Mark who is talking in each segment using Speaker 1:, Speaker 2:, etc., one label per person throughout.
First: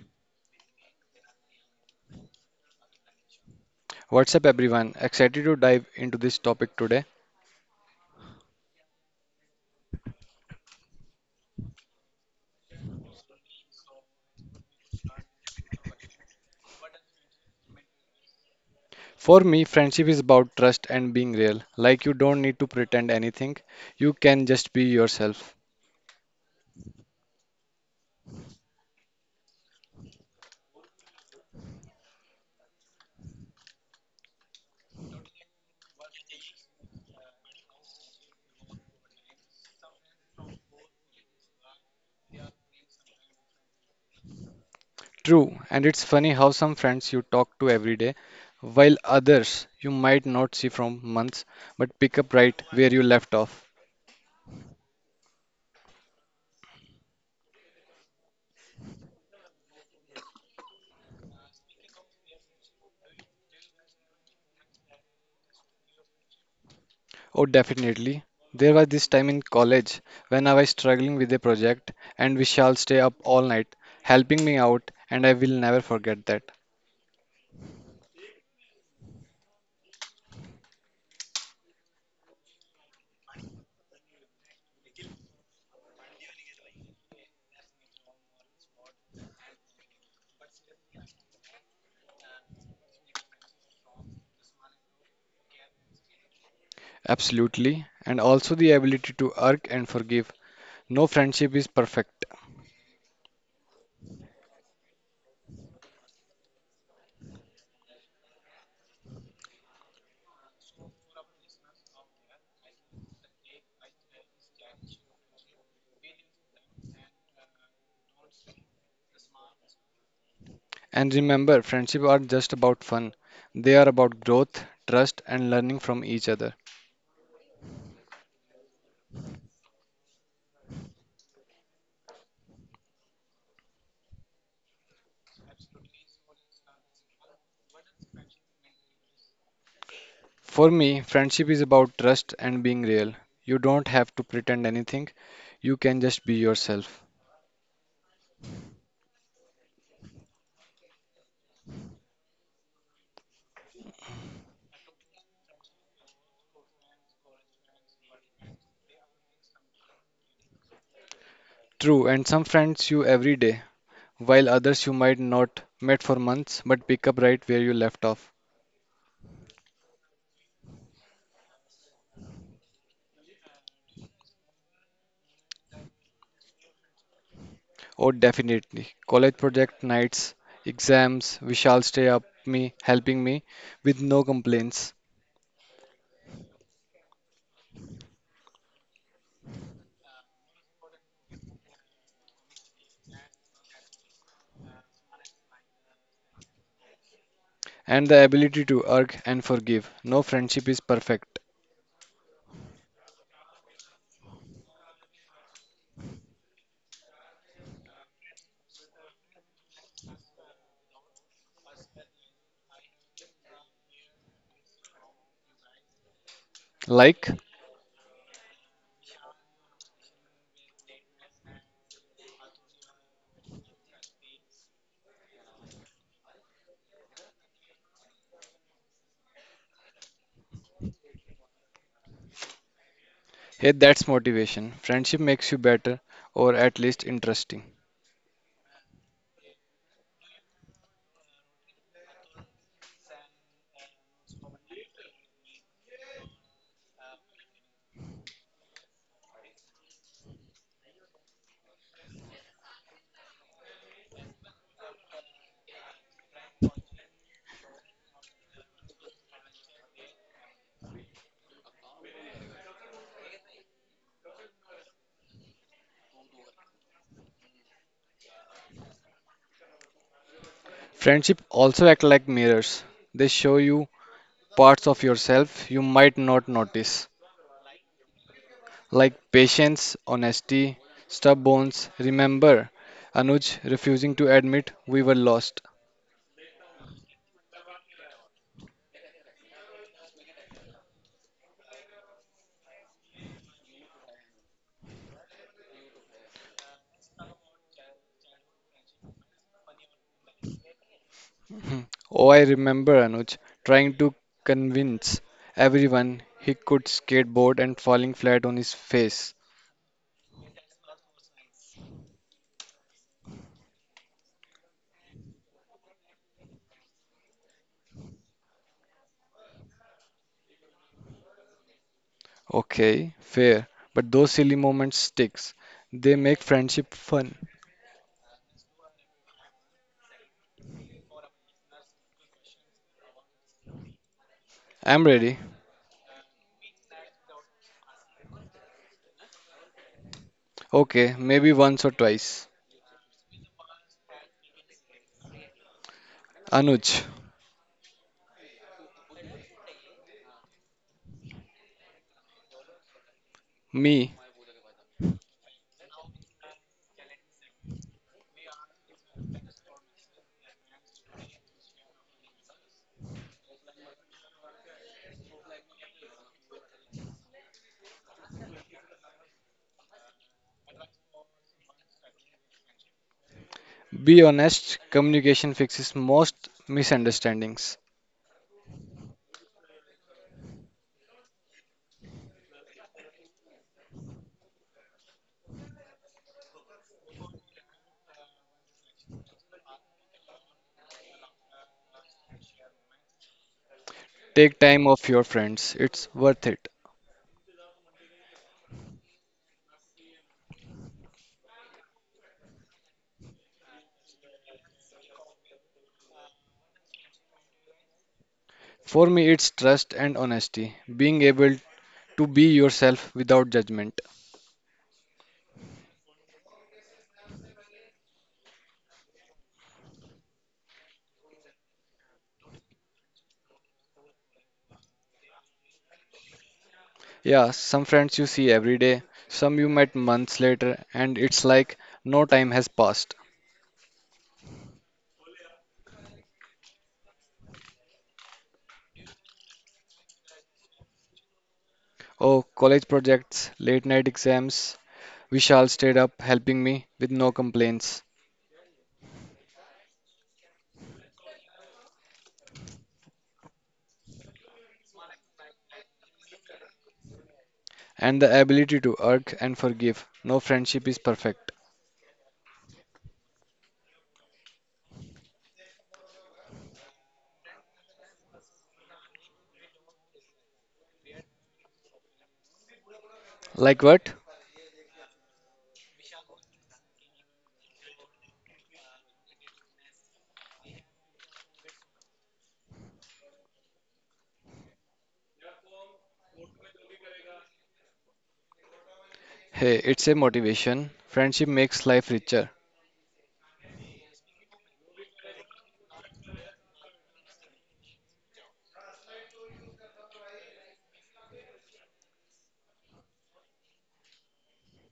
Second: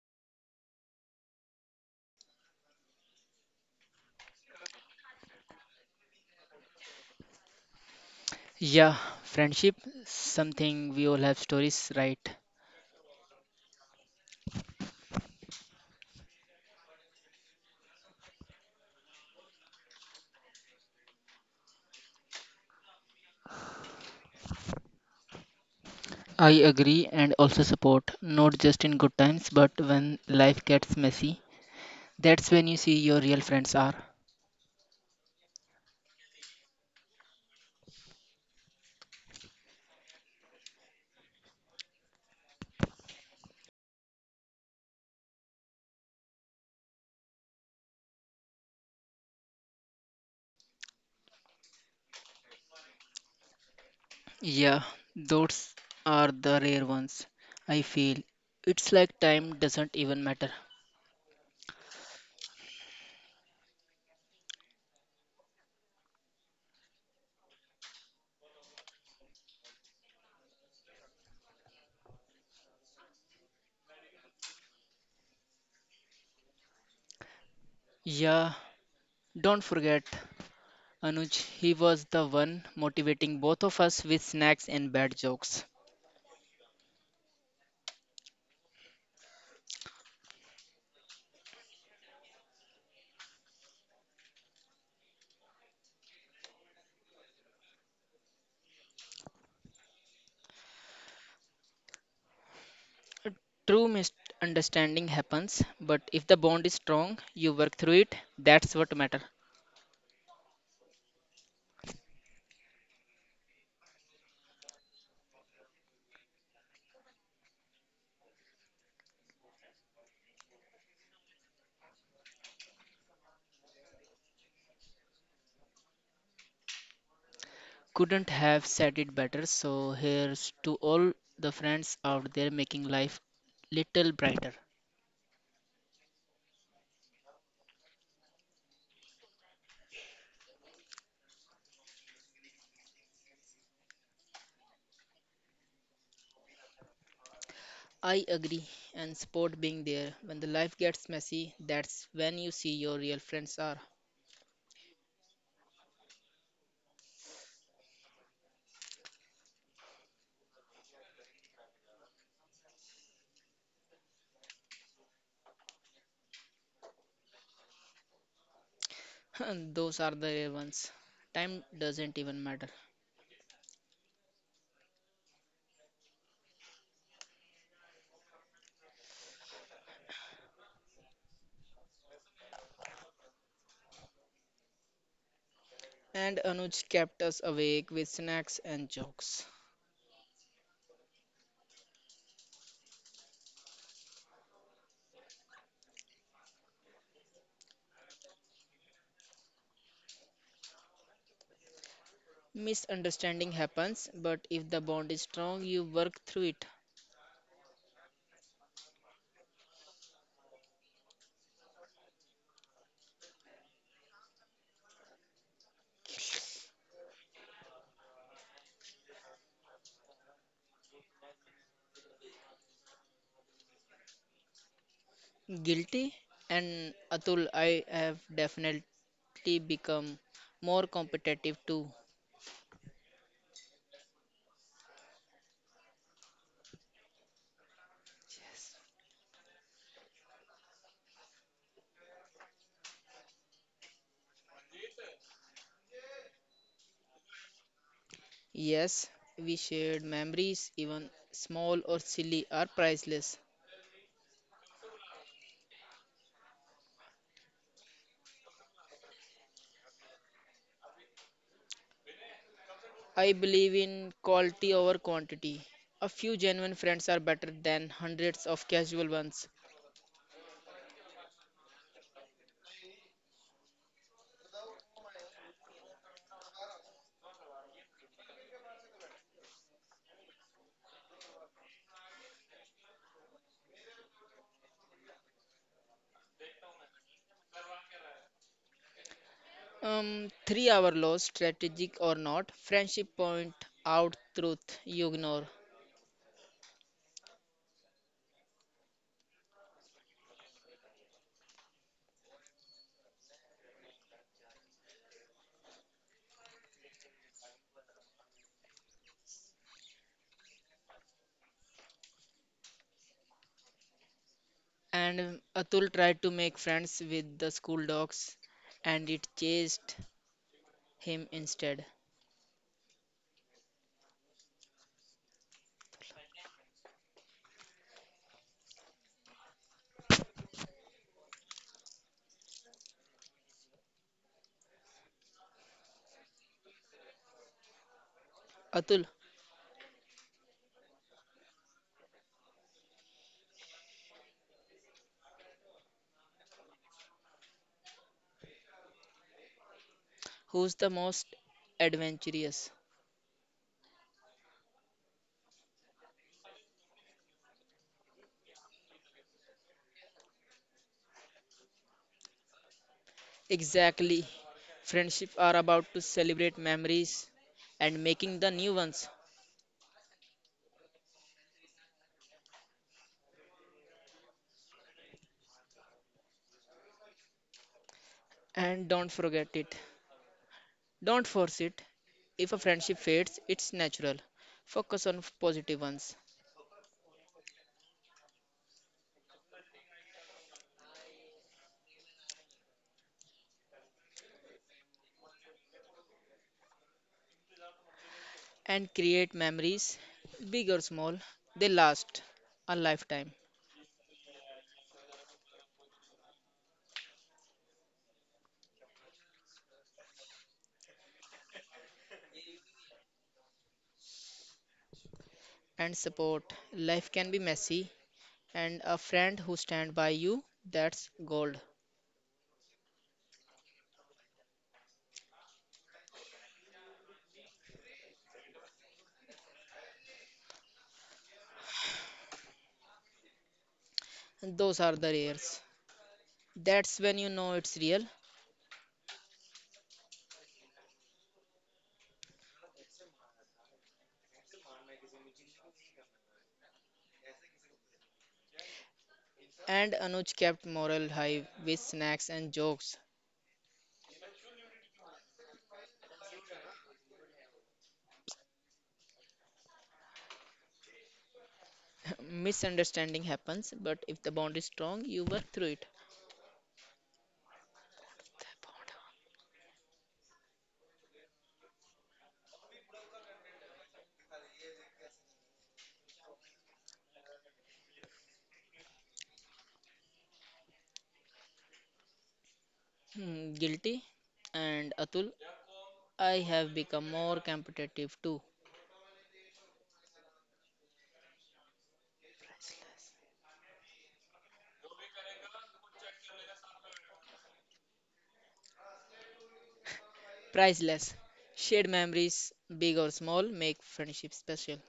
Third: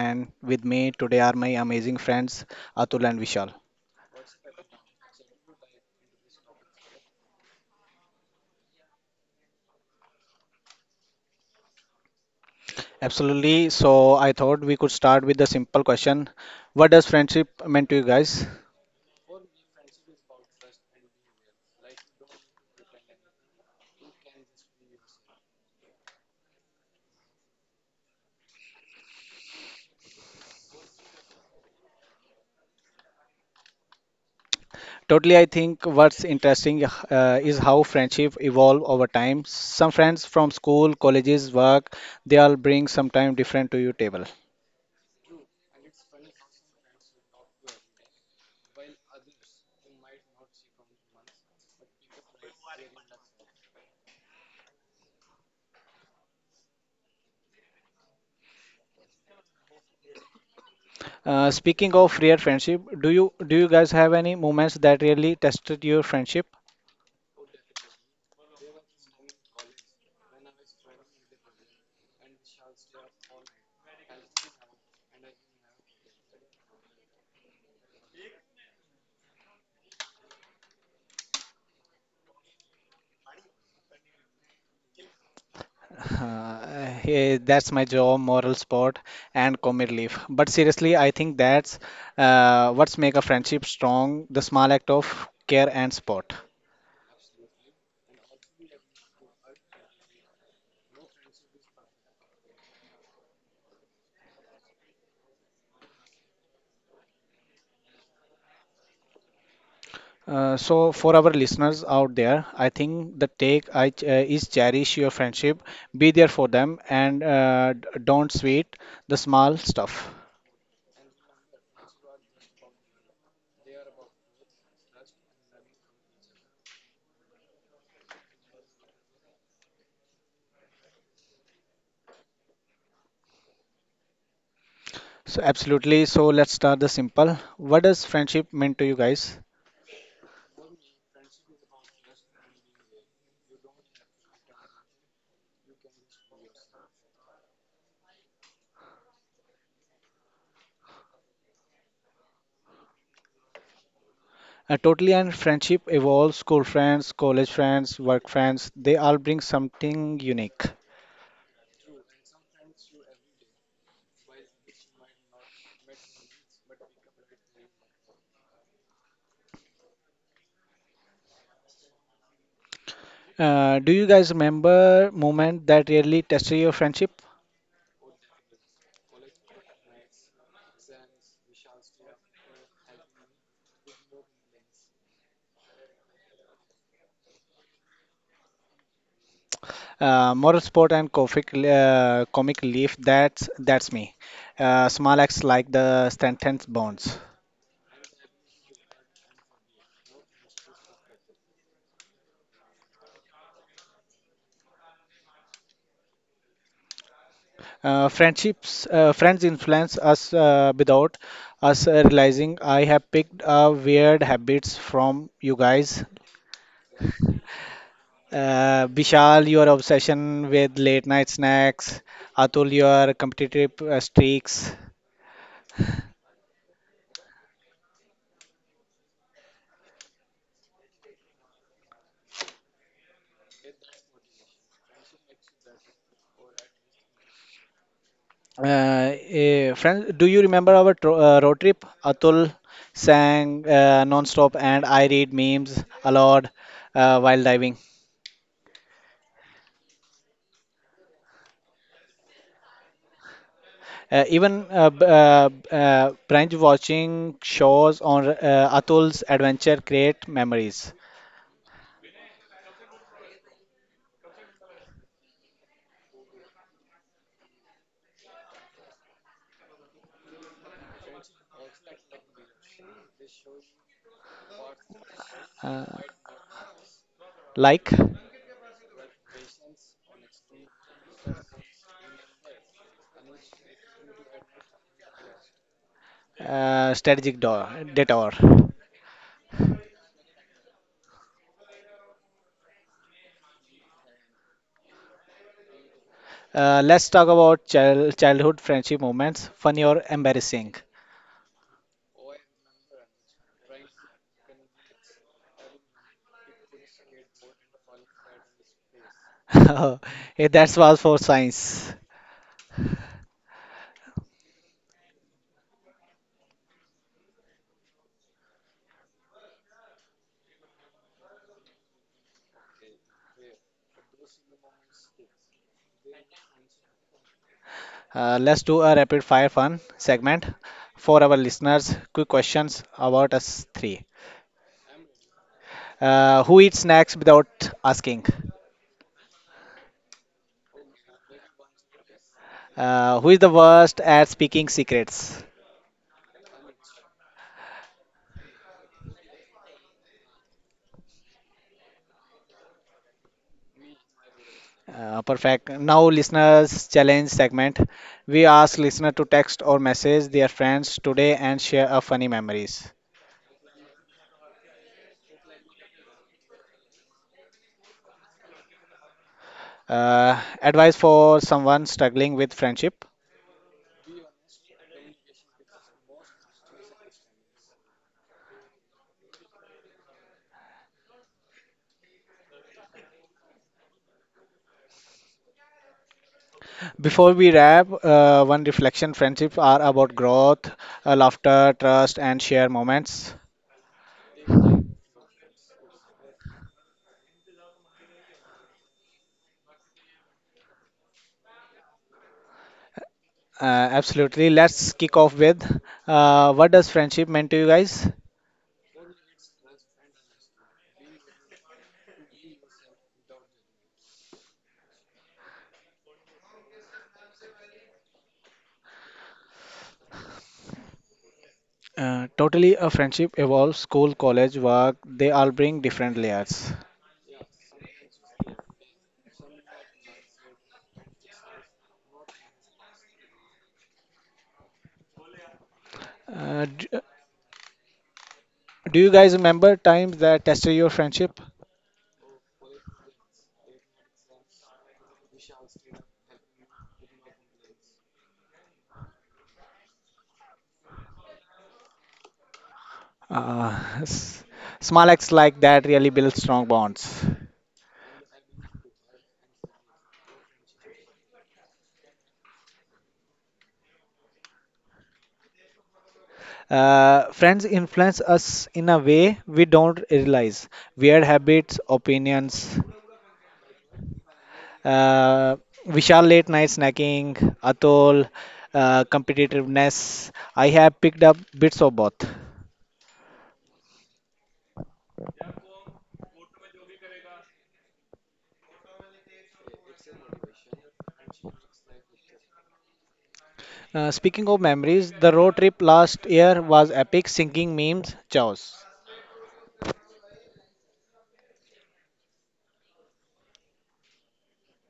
Speaker 1: and with me today are my amazing friends Atul and Vishal.
Speaker 2: What's up, everyone? Excited to dive into this topic today.
Speaker 3: Yeah, friendship, something we all have stories, right?
Speaker 1: Absolutely, so I thought we could start with a simple question. What does friendship mean to you guys?
Speaker 2: For me, friendship is about trust and being real. Like, you don't need to pretend anything, you can just be yourself.
Speaker 3: I agree and also support, not just in good times, but when life gets messy. That's when you see your real friends are.
Speaker 1: Totally, I think what's interesting is how friendship evolve over time. Some friends from school, colleges, work, they all bring sometime different to your table.
Speaker 2: True, and it's funny how some friends you talk to every day, while others you might not see from months, but pick up right where you left off.
Speaker 3: Yeah, those are the rare ones. I feel it's like time doesn't even matter.
Speaker 1: Speaking of rare friendship, do you guys have any moments that really tested your friendship?
Speaker 2: Oh, definitely. There was this time in college when I was struggling with a project, and Vishal stay up all night helping me out, and I will never forget that.
Speaker 3: Yeah, don't forget Anuj, he was the one motivating both of us with snacks and bad jokes.
Speaker 1: Uh, Hey, that's my job, moral support, and comic relief. But seriously, I think that's what's make a friendship strong, the small act of care and support.
Speaker 2: Absolutely. And also the ability to arc and forgive. No friendship is perfect.
Speaker 3: True misunderstanding happens, but if the bond is strong, you work through it. That's what matter.
Speaker 1: So for our listeners out there, I think the take is cherish your friendship, be there for them, and don't sweat the small stuff.
Speaker 2: And remember, friendship are just about fun. They are about growth, trust, and learning from each other.
Speaker 3: Couldn't have said it better. So here's to all the friends out there making life little brighter.
Speaker 1: So absolutely. So let's start the simple. What does friendship mean to you guys?
Speaker 2: For me, friendship is about trust and being real. You don't have to pretend anything. You can just be yourself.
Speaker 3: I agree and support being there. When the life gets messy, that's when you see your real friends are.
Speaker 1: Totally, and friendship evolves. School friends, college friends, work friends, they all bring something unique.
Speaker 2: True, and some friends you every day, while others you might not met for months but pick up right where you left off.
Speaker 3: Those are the rare ones. Time doesn't even matter.
Speaker 1: Do you guys remember moment that really tested your friendship?
Speaker 2: Oh, definitely. College project nights, exams, Vishal stay up me, helping me with no complaints,
Speaker 3: And Anuj kept us awake with snacks and jokes.
Speaker 1: Moral support and comic relief, that's me. Small acts like the strengthens bonds.
Speaker 2: and the ability to argue and forgive. No friendship is perfect.
Speaker 3: Misunderstanding happens, but if the bond is strong, you work through it.
Speaker 1: Friends influence us without us realizing. I have picked up weird habits from you guys.
Speaker 2: Like,
Speaker 1: Vishal, your obsession with late night snacks. Atul, your competitive streaks.
Speaker 3: Guilty and Atul, I have definitely become more competitive too.
Speaker 2: hey, that's motivation. Friendship makes you better, or at least interesting.
Speaker 1: Friends, do you remember our tro road trip? Atul sang non-stop, and I read memes aloud while diving.
Speaker 3: Yes, we shared memories, even small or silly, are priceless.
Speaker 1: Even binge watching shows on Atul's adventure create memories,
Speaker 3: I believe in quality over quantity. A few genuine friends are better than hundreds of casual ones.
Speaker 2: Friendship also act like mirrors. They show you parts of yourself you
Speaker 1: uh,
Speaker 2: might not notice,
Speaker 1: like
Speaker 2: like patience, honesty, stubbornness. Remember, Anuj refusing to admit we were lost.
Speaker 1: strategic detour.
Speaker 3: 3-hour loss, strategic or not, friendship point out truth you ignore.
Speaker 1: Let's talk about childhood friendship moments, funny or embarrassing.
Speaker 2: Mhm. Oh, I remember Anuj trying to convince everyone he could skateboard and falling flat on his face.
Speaker 1: Hey, that's all for science.
Speaker 3: And Atul tried to make friends with the school dogs, and it chased him instead.
Speaker 2: Okay, fair, but those silly moments sticks. They make friendship fun.
Speaker 1: Let's do a rapid fire fun segment for our listeners. Quick questions about us three.
Speaker 2: I'm ready.
Speaker 1: Who eats snacks without asking?
Speaker 3: Atul,
Speaker 2: Okay, maybe once or twice.
Speaker 1: Who is the worst at speaking secrets?
Speaker 2: Anuj,
Speaker 3: who's the most adventurous?
Speaker 2: me.
Speaker 1: Perfect. Now, listeners challenge segment. We ask listener to text or message their friends today and share a funny memories.
Speaker 3: Exactly. Friendship are about to celebrate memories and making the new ones.
Speaker 1: Advice for someone struggling with friendship.
Speaker 2: Be honest, communication fixes most misunderstandings.
Speaker 3: And don't forget it. Don't force it. If a friendship fades, it's natural. Focus on positive ones
Speaker 1: Before we wrap, one reflection friendships are about growth, laughter, trust, and shared moments.
Speaker 2: Take time off your friends. It's worth it.
Speaker 3: and create memories, big or small. They last a lifetime.
Speaker 1: Uh, Absolutely. Let's kick off with what does friendship mean to you guys?
Speaker 2: For me, it's trust and honesty. Being able to be yourself without judgment.
Speaker 3: And support. Life can be messy, and a friend who stand by you, that's gold.
Speaker 1: Totally, a friendship evolves school, college, work, they all bring different layers.
Speaker 2: Yeah, some friends you see every day, some you met months later, and it's like no time has passed.
Speaker 3: And those are the rares.
Speaker 1: Uh, d-
Speaker 3: That's when you know it's real.
Speaker 1: do you guys remember times that tested your friendship?
Speaker 2: Oh, college projects, late night exams. Vishal stayed up helping me with no complaints.
Speaker 3: And Anuj kept morale high with snacks and jokes.
Speaker 1: Uh, s- Small acts like that really build strong bonds.
Speaker 2: And the ability to argue and forgive. No friendship is perfect.
Speaker 3: Misunderstanding happens, but if the bond is strong, you work through it.
Speaker 1: Friends influence us in a way we don't realize. Weird habits, opinions,
Speaker 2: Like what?
Speaker 1: uh, Vishal late night snacking, Atol, competitiveness. I have picked up bits of both.
Speaker 3: Hmm, guilty. And Atul, I have become more competitive too.
Speaker 2: Hey, it's a motivation. Friendship makes life richer.
Speaker 1: Speaking of memories, the road trip last year was epic, singing memes, chaos.
Speaker 3: Priceless shared memories, big or small, make friendship special.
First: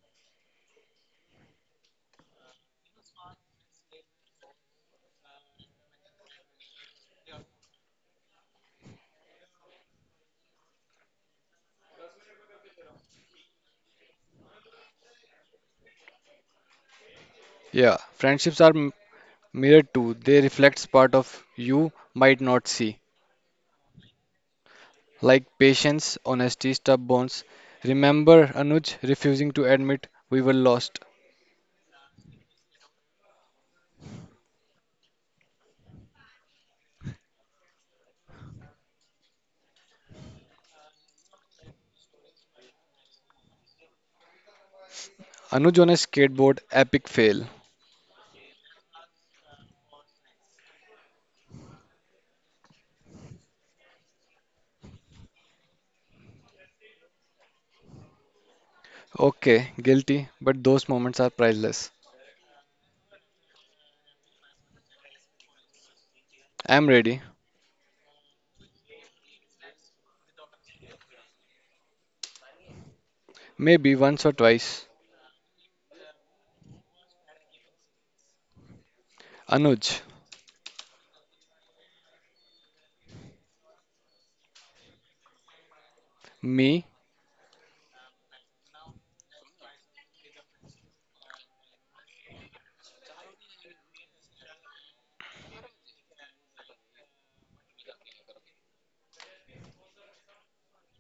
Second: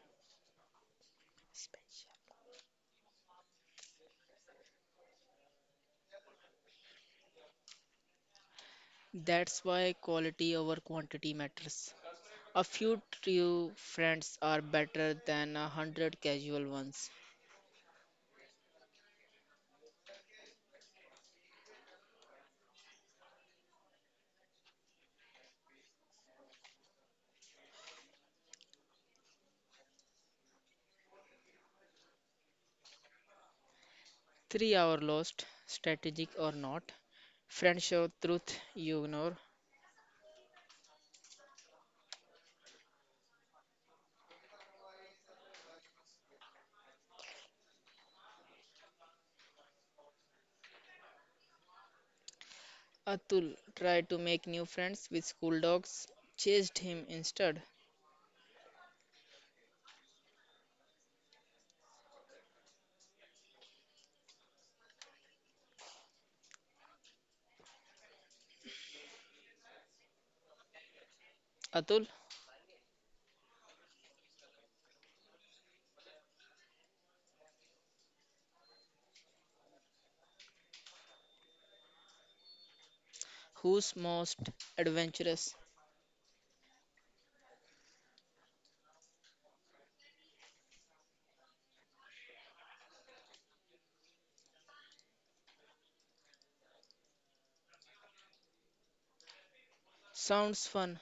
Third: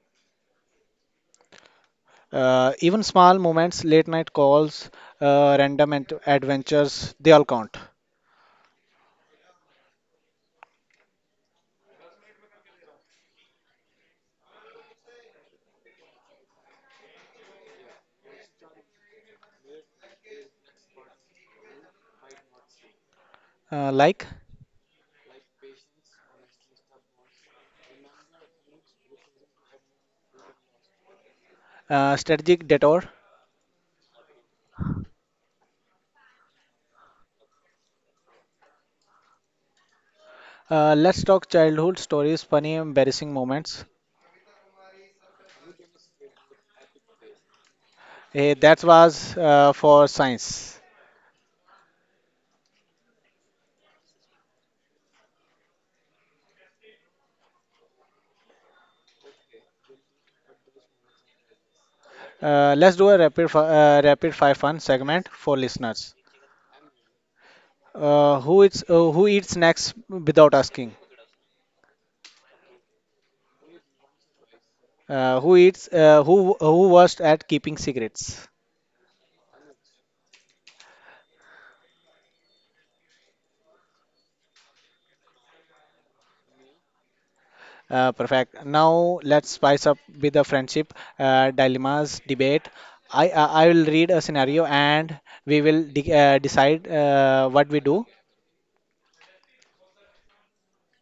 Speaker 1: Even small moments, late night calls, random adventures, they all count.
Speaker 3: That's why quality over quantity matters. A few true friends are better than a hundred casual ones.
Speaker 2: Yeah, friendships are mirrored too. They reflect part of you might not see.
Speaker 1: Like
Speaker 2: Like patience, honesty, stubbornness. Remember Anuj refusing to admit we were lost.
Speaker 1: strategic detour.
Speaker 3: 3-hour lost, strategic or not. Friends show truth you ignore.
Speaker 1: Let's talk childhood stories, funny, embarrassing moments.
Speaker 2: Anuj on a skateboard, epic fail.
Speaker 1: That was for science.
Speaker 3: Atul tried to make new friends with school dogs, chased him instead.
Speaker 2: Okay, guilty, but those moments are priceless.
Speaker 1: Let's do a rapid five fun segment for listeners.
Speaker 2: I'm ready.
Speaker 1: Who eats snacks without asking?
Speaker 3: Atul,
Speaker 2: Maybe once or twice.
Speaker 1: Who eats who worst at keeping secrets?
Speaker 2: Anuj,
Speaker 3: who's most adventurous?
Speaker 2: me,
Speaker 1: Perfect. Now let's spice up with the friendship dilemmas debate. I will read a scenario and we will decide what we do.
Speaker 3: Sounds fun.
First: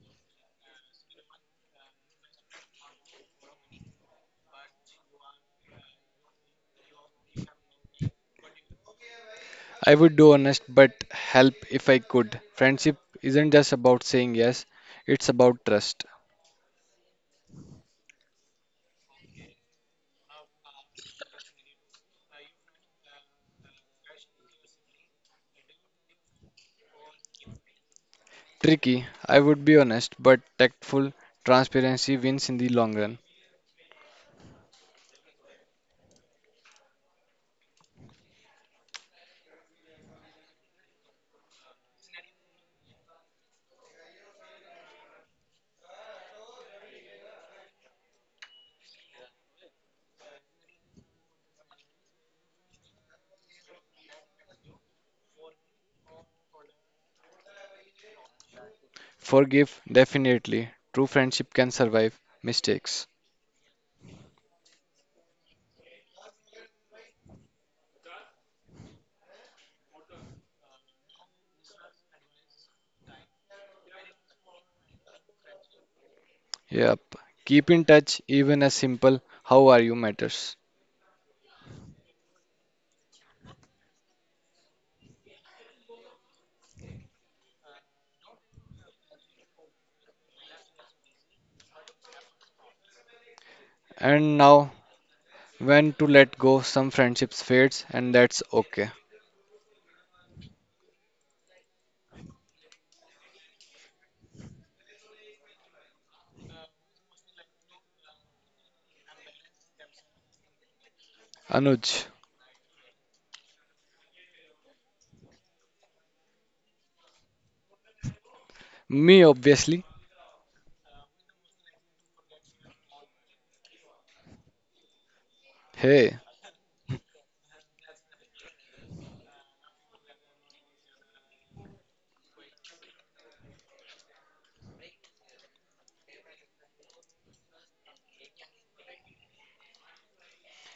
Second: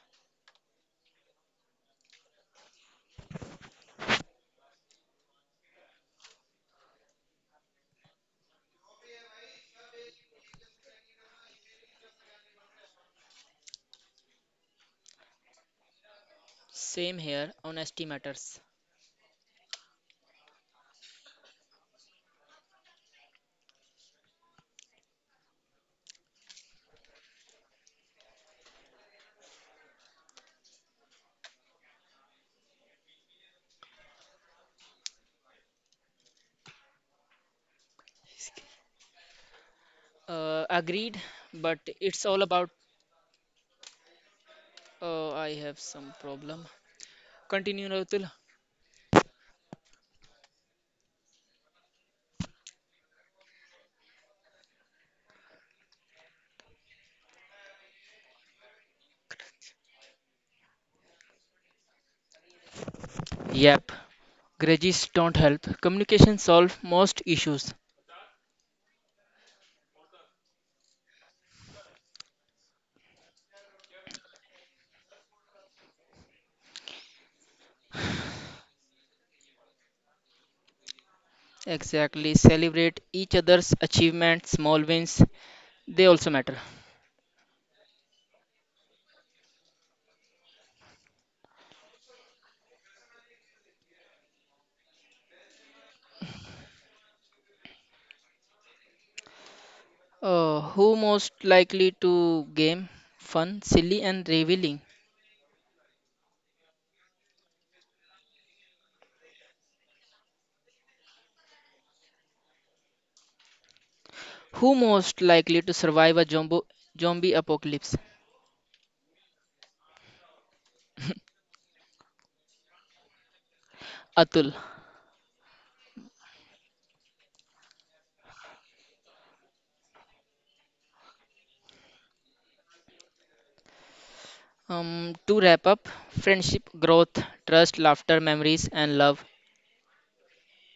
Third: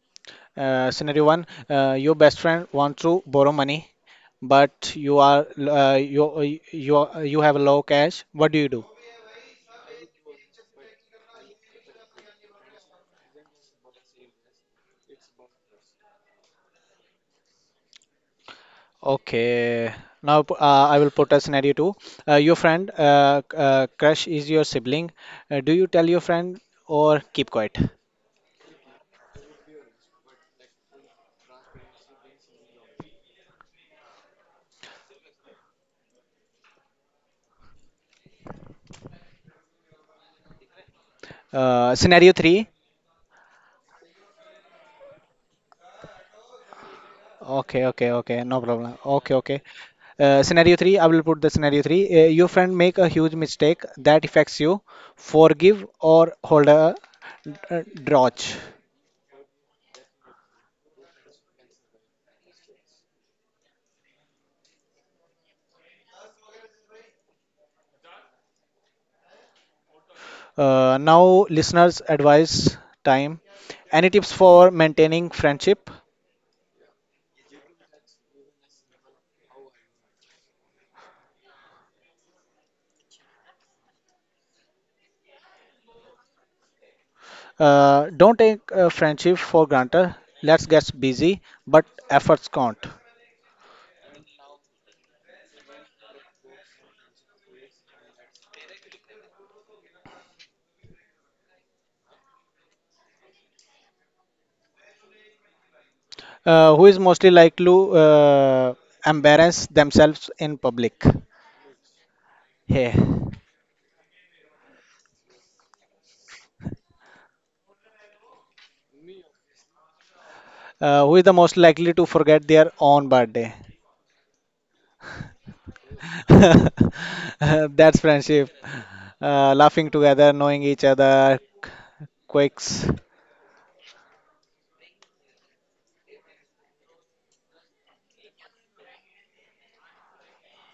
Speaker 1: Scenario one, your best friend wants to borrow money, but you are you you are- you have low cash. What do you do?
Speaker 2: I would do honest but help if I could. Friendship isn't just about saying yes, it's about trust.
Speaker 3: Same here, honesty matters.
Speaker 1: Okay. Now I will put a scenario two. Your friend crush is your sibling. Do you tell your friend or keep quiet?
Speaker 2: Tricky, I would be honest but tactful. Transparency wins in the long run.
Speaker 3: Agreed, but it's
Speaker 1: Scenario
Speaker 3: all
Speaker 1: three.
Speaker 3: about. I have some problem.
Speaker 1: Okay,
Speaker 3: Continue,
Speaker 1: okay,
Speaker 3: Atul.
Speaker 1: okay. No problem. Okay, okay. Scenario three. I will put the scenario three. Your friend make a huge mistake that affects you. Forgive or hold a grudge.
Speaker 2: Forgive, definitely. True friendship can survive mistakes.
Speaker 3: Yep, grudges don't help. Communication solve most issues.
Speaker 1: Now, listeners' advice time. Any tips for maintaining friendship?
Speaker 2: Yep. Keep in touch, even as simple how are you matters.
Speaker 3: Exactly. Celebrate each other's achievements, small wins. They also matter.
Speaker 1: Don't take friendship for granted. Let's get busy, but efforts count.
Speaker 2: And now, when to let go, some friendships fades, and that's okay.
Speaker 3: Who most likely to game? Fun, silly, and revealing.
Speaker 1: Who is mostly likely to embarrass themselves in public?
Speaker 2: Anuj,
Speaker 1: Hey,
Speaker 3: Who most likely to survive a jumbo, zombie apocalypse?
Speaker 2: me obviously.
Speaker 1: who is the most likely to forget their own birthday?
Speaker 3: Atul.
Speaker 2: Hey,
Speaker 1: That's friendship. Laughing together, knowing each other, quakes.
Speaker 3: To wrap up, friendship, growth, trust, laughter, memories, and love.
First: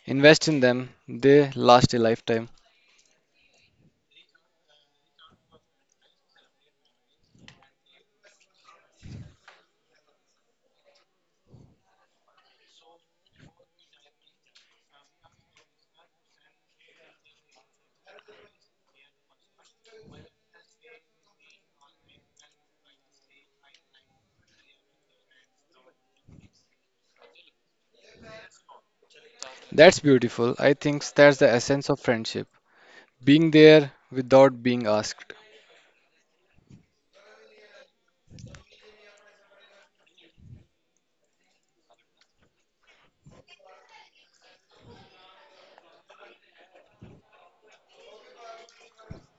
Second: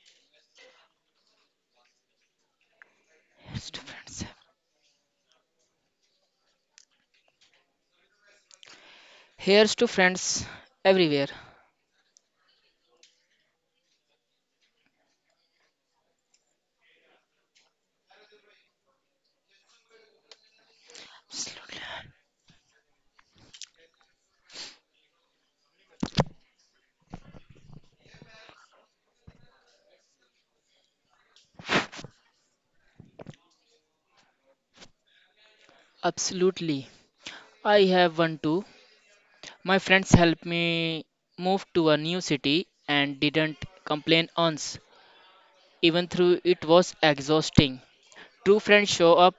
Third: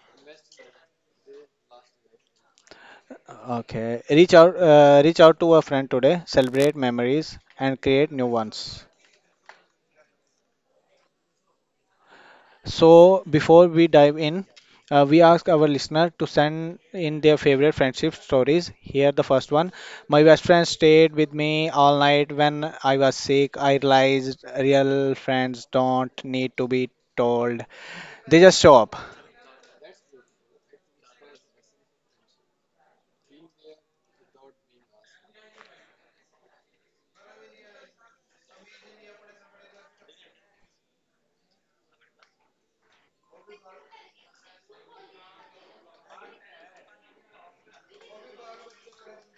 Speaker 2: invest in them, they last a lifetime.
Speaker 3: Here's to
Speaker 1: Okay.
Speaker 3: friends.
Speaker 1: Reach out to a friend today, celebrate memories and create new ones.
Speaker 3: Here's to friends everywhere.
Speaker 1: So, before we dive in, we ask our listener to send in their favorite friendship stories. Here, the first one. My best friend stayed with me all night when I was sick. I realized real friends don't need to be told, they just show up.
Speaker 2: That's beautiful. I think that's the essence of friendship. Being there without being asked.
Speaker 3: Absolutely. I have one too. My friends helped me move to a new city and didn't complain once, even though it was exhausting. True friends show up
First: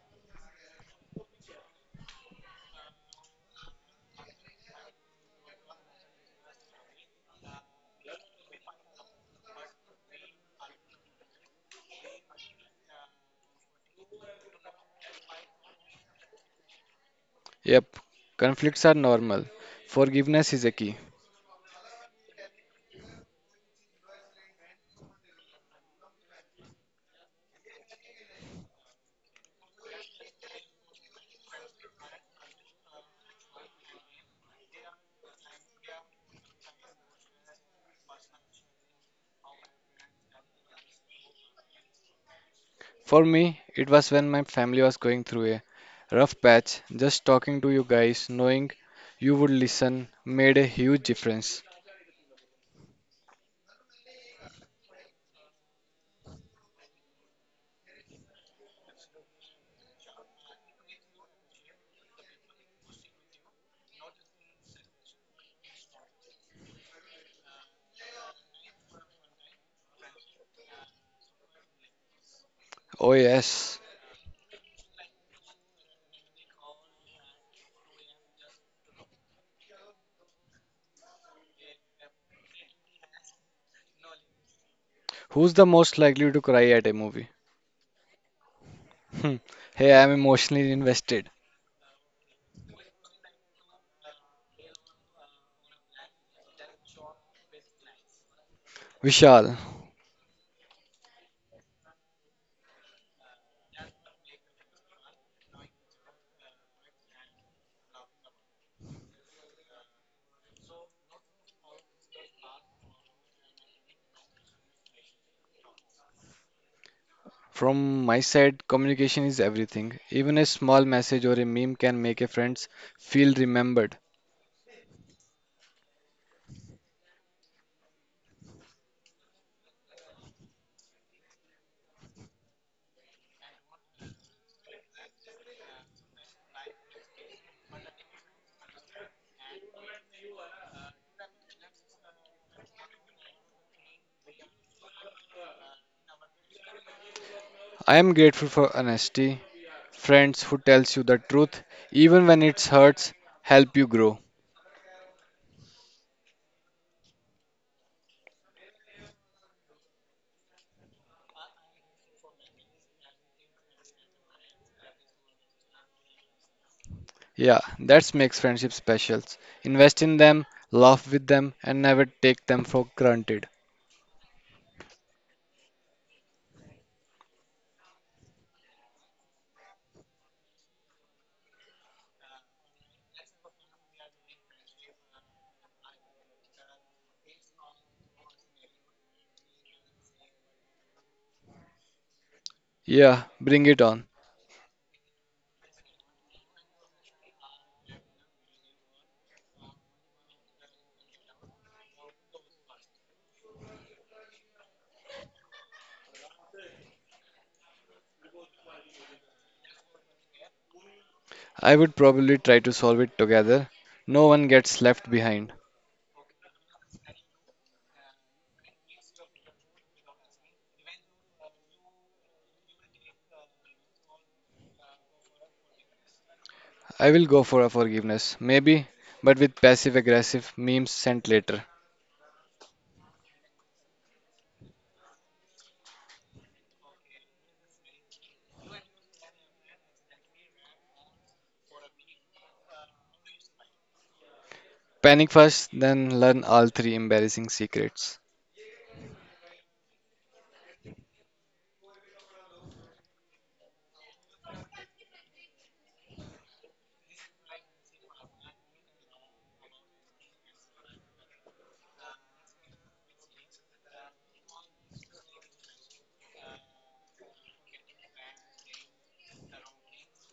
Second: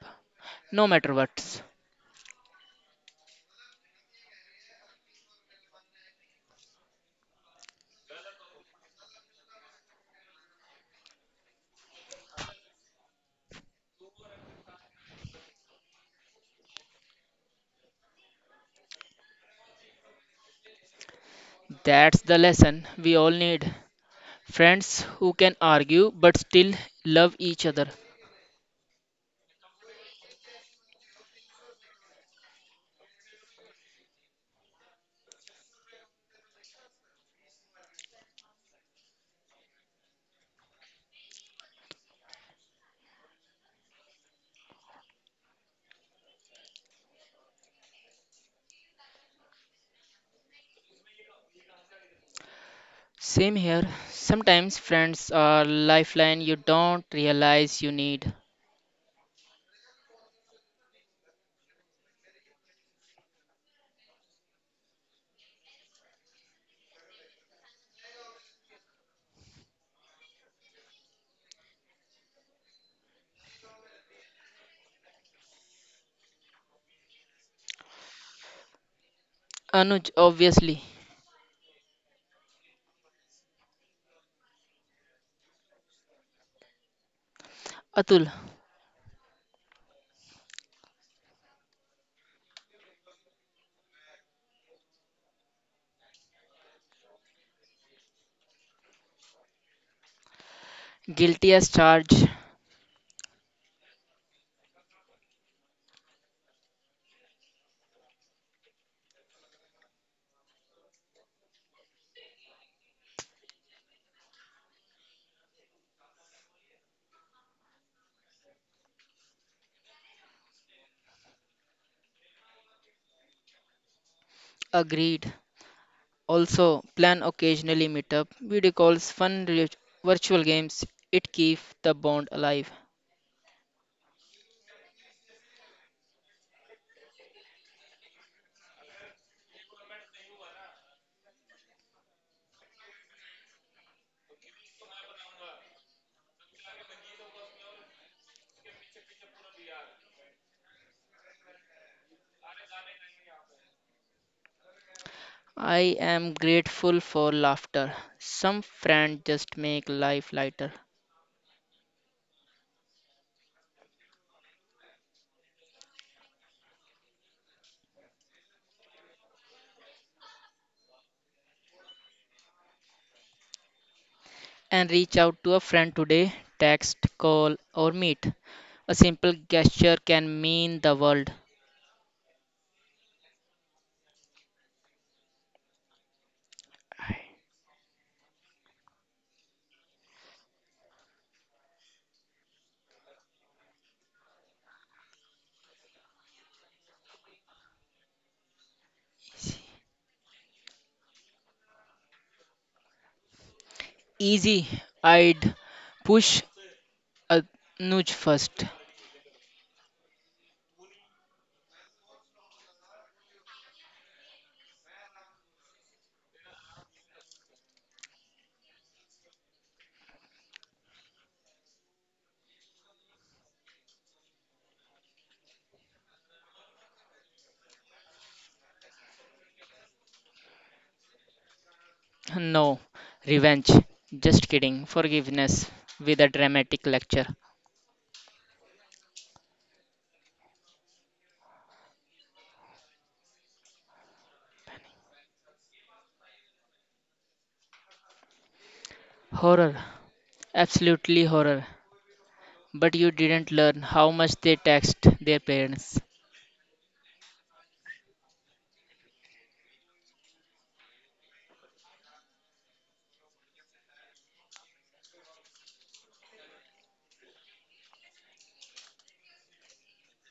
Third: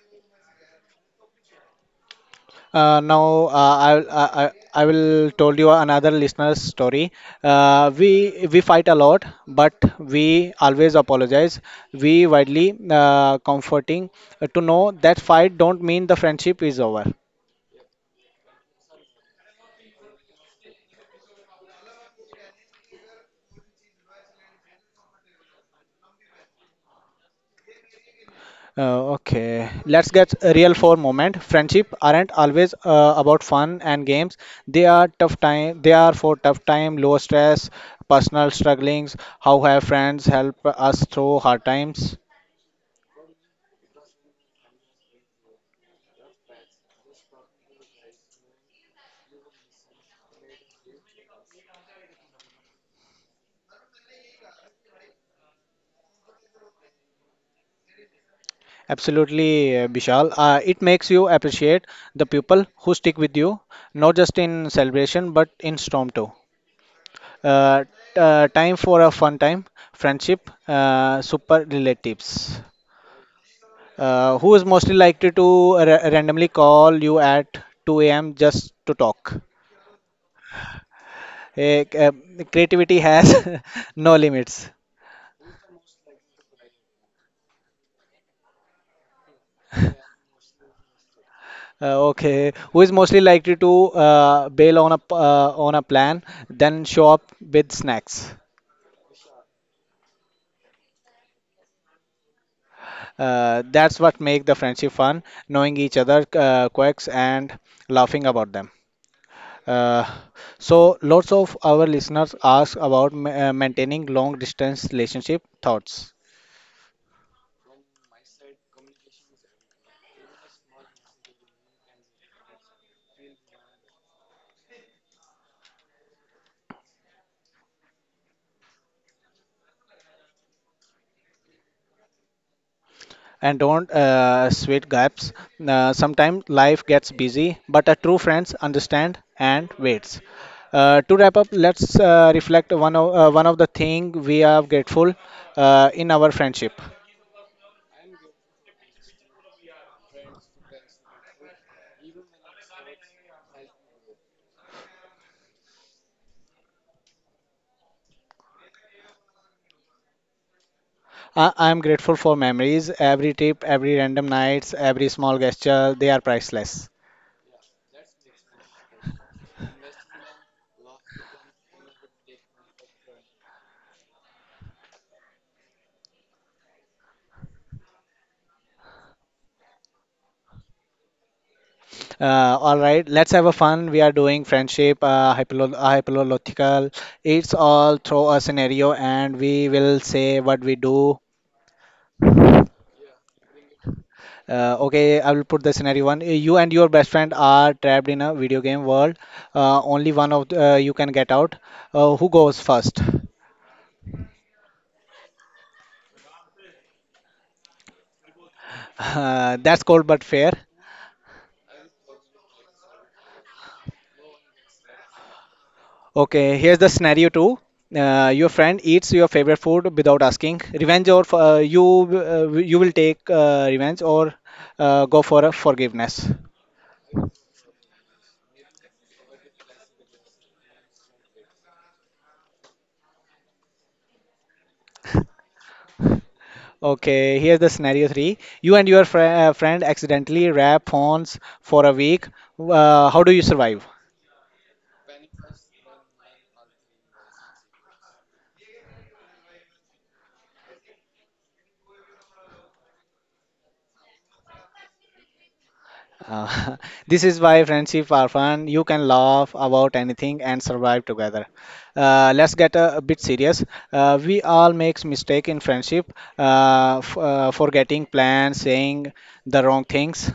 Speaker 3: no matter what.
Speaker 1: Now, I will told you another listener's story. We fight a lot, but we always apologize. We widely comforting to know that fight don't mean the friendship is over.
Speaker 2: Yep, conflicts are normal. Forgiveness is a key.
Speaker 3: That's the lesson we all need. Friends who can argue but still love each other.
Speaker 1: Okay, let's get real for a moment. Friendship aren't always about fun and games. They are tough time. They are for tough time, low stress, personal strugglings. How have friends help us through hard times?
Speaker 2: For me, it was when my family was going through a rough patch, just talking to you guys, knowing you would listen, made a huge difference.
Speaker 3: Same here. Sometimes friends are lifeline you don't realize you need.
Speaker 1: Absolutely, Vishal. It makes you appreciate the people who stick with you, not just in celebration but in storm too. Uh, t- Time for a fun time, friendship, super relatives.
Speaker 2: Oh, yes.
Speaker 1: Who is mostly likely to randomly call you at 2 a.m. just to talk?
Speaker 3: Anuj, obviously.
Speaker 1: Eh, c- uh, Creativity has no limits.
Speaker 2: Who's the most likely to cry at a movie?
Speaker 3: Atul,
Speaker 2: Hmm. Hey, I'm emotionally invested.
Speaker 1: Okay, who is mostly likely to bail on on a plan, then show up with snacks?
Speaker 2: Vishal.
Speaker 3: guilty as charged.
Speaker 1: That's what make the friendship fun, knowing each other quirks and laughing about them. Uh, so lots of our listeners ask about maintaining long distance relationship thoughts,
Speaker 2: From my side, communication is everything. Even a small message or a meme can make a friends feel remembered.
Speaker 3: Agreed. Also, plan occasionally meetup, video calls, fun virtual games. It keeps the bond alive.
Speaker 1: and don't sweet gaps. Sometimes life gets busy, but a true friends understand and waits. To wrap up, let's reflect one of the thing we are grateful in our friendship.
Speaker 2: I am grateful for honesty. Friends who tells you the truth, even when it hurts, help you grow.
Speaker 3: I am grateful for laughter. Some friends just make life lighter.
Speaker 1: I am grateful for memories. Every trip, every random nights, every small gesture, they are priceless.
Speaker 2: Yeah, that's makes friendship specials. Invest in them, laugh with them, and never take them for granted.
Speaker 3: And reach out to a friend today, text, call, or meet. A simple gesture can mean the world.
Speaker 1: All right, let's have a fun. We are doing friendship, it's all through a scenario and we will say what we do.
Speaker 2: Yeah, bring it on.
Speaker 1: Okay, I will put the scenario one. You and your best friend are trapped in a video game world. Only one of you can get out. Who goes first?
Speaker 3: Easy, I'd push a nudge first.
Speaker 1: That's cold but fair.
Speaker 2: I would probably try to solve it together. No one gets left behind.
Speaker 1: Okay, here's the scenario two. Your friend eats your favorite food without asking. Revenge or you will take revenge or go for a forgiveness.
Speaker 2: I will go for a forgiveness, maybe, but with passive aggressive memes sent later.
Speaker 3: No, revenge. Just kidding. Forgiveness with a dramatic lecture.
Speaker 1: Okay, here's the scenario three. You and your friend accidentally wrap phones for a week. How do you survive?
Speaker 2: Panic first, then learn all three embarrassing secrets.
Speaker 3: Horror. Absolutely horror. But you didn't learn how much they taxed their parents.
Speaker 1: Uh, this is why friendship are fun. You can laugh about anything and survive together. Let's get a bit serious. We all makes mistake in friendship, f forgetting plans, saying the wrong things.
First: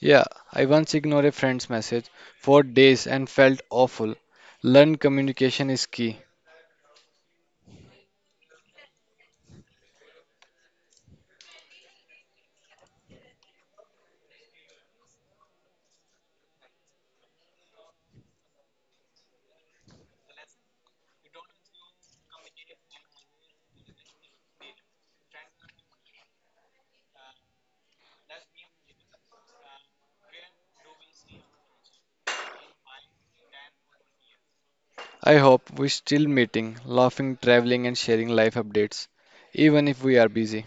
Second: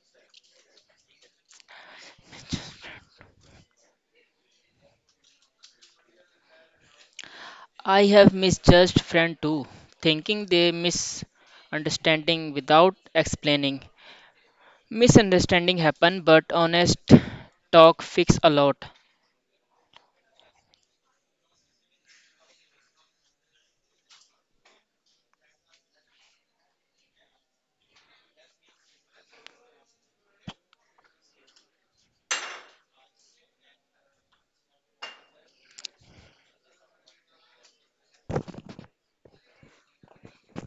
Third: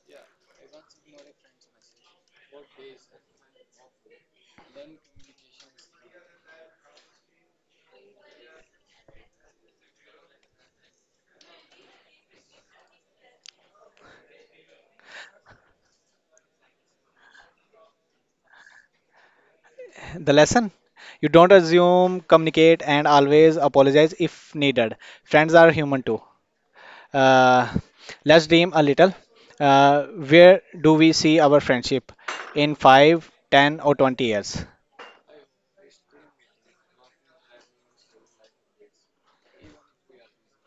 Speaker 2: Yeah, I once ignored a friend's message for days and felt awful. Learn communication is key.
Speaker 3: I have misjudged friend too, thinking they misunderstanding without explaining. Misunderstanding happen, but honest talk fix a lot.
Speaker 1: The lesson: you don't assume, communicate, and always apologize if needed. Friends are human too. Uh, let's dream a little. Uh, where do we see our friendship in five, ten, or 20 years?
Speaker 2: I hope we're still meeting, laughing, traveling, and sharing life updates, even if we are busy.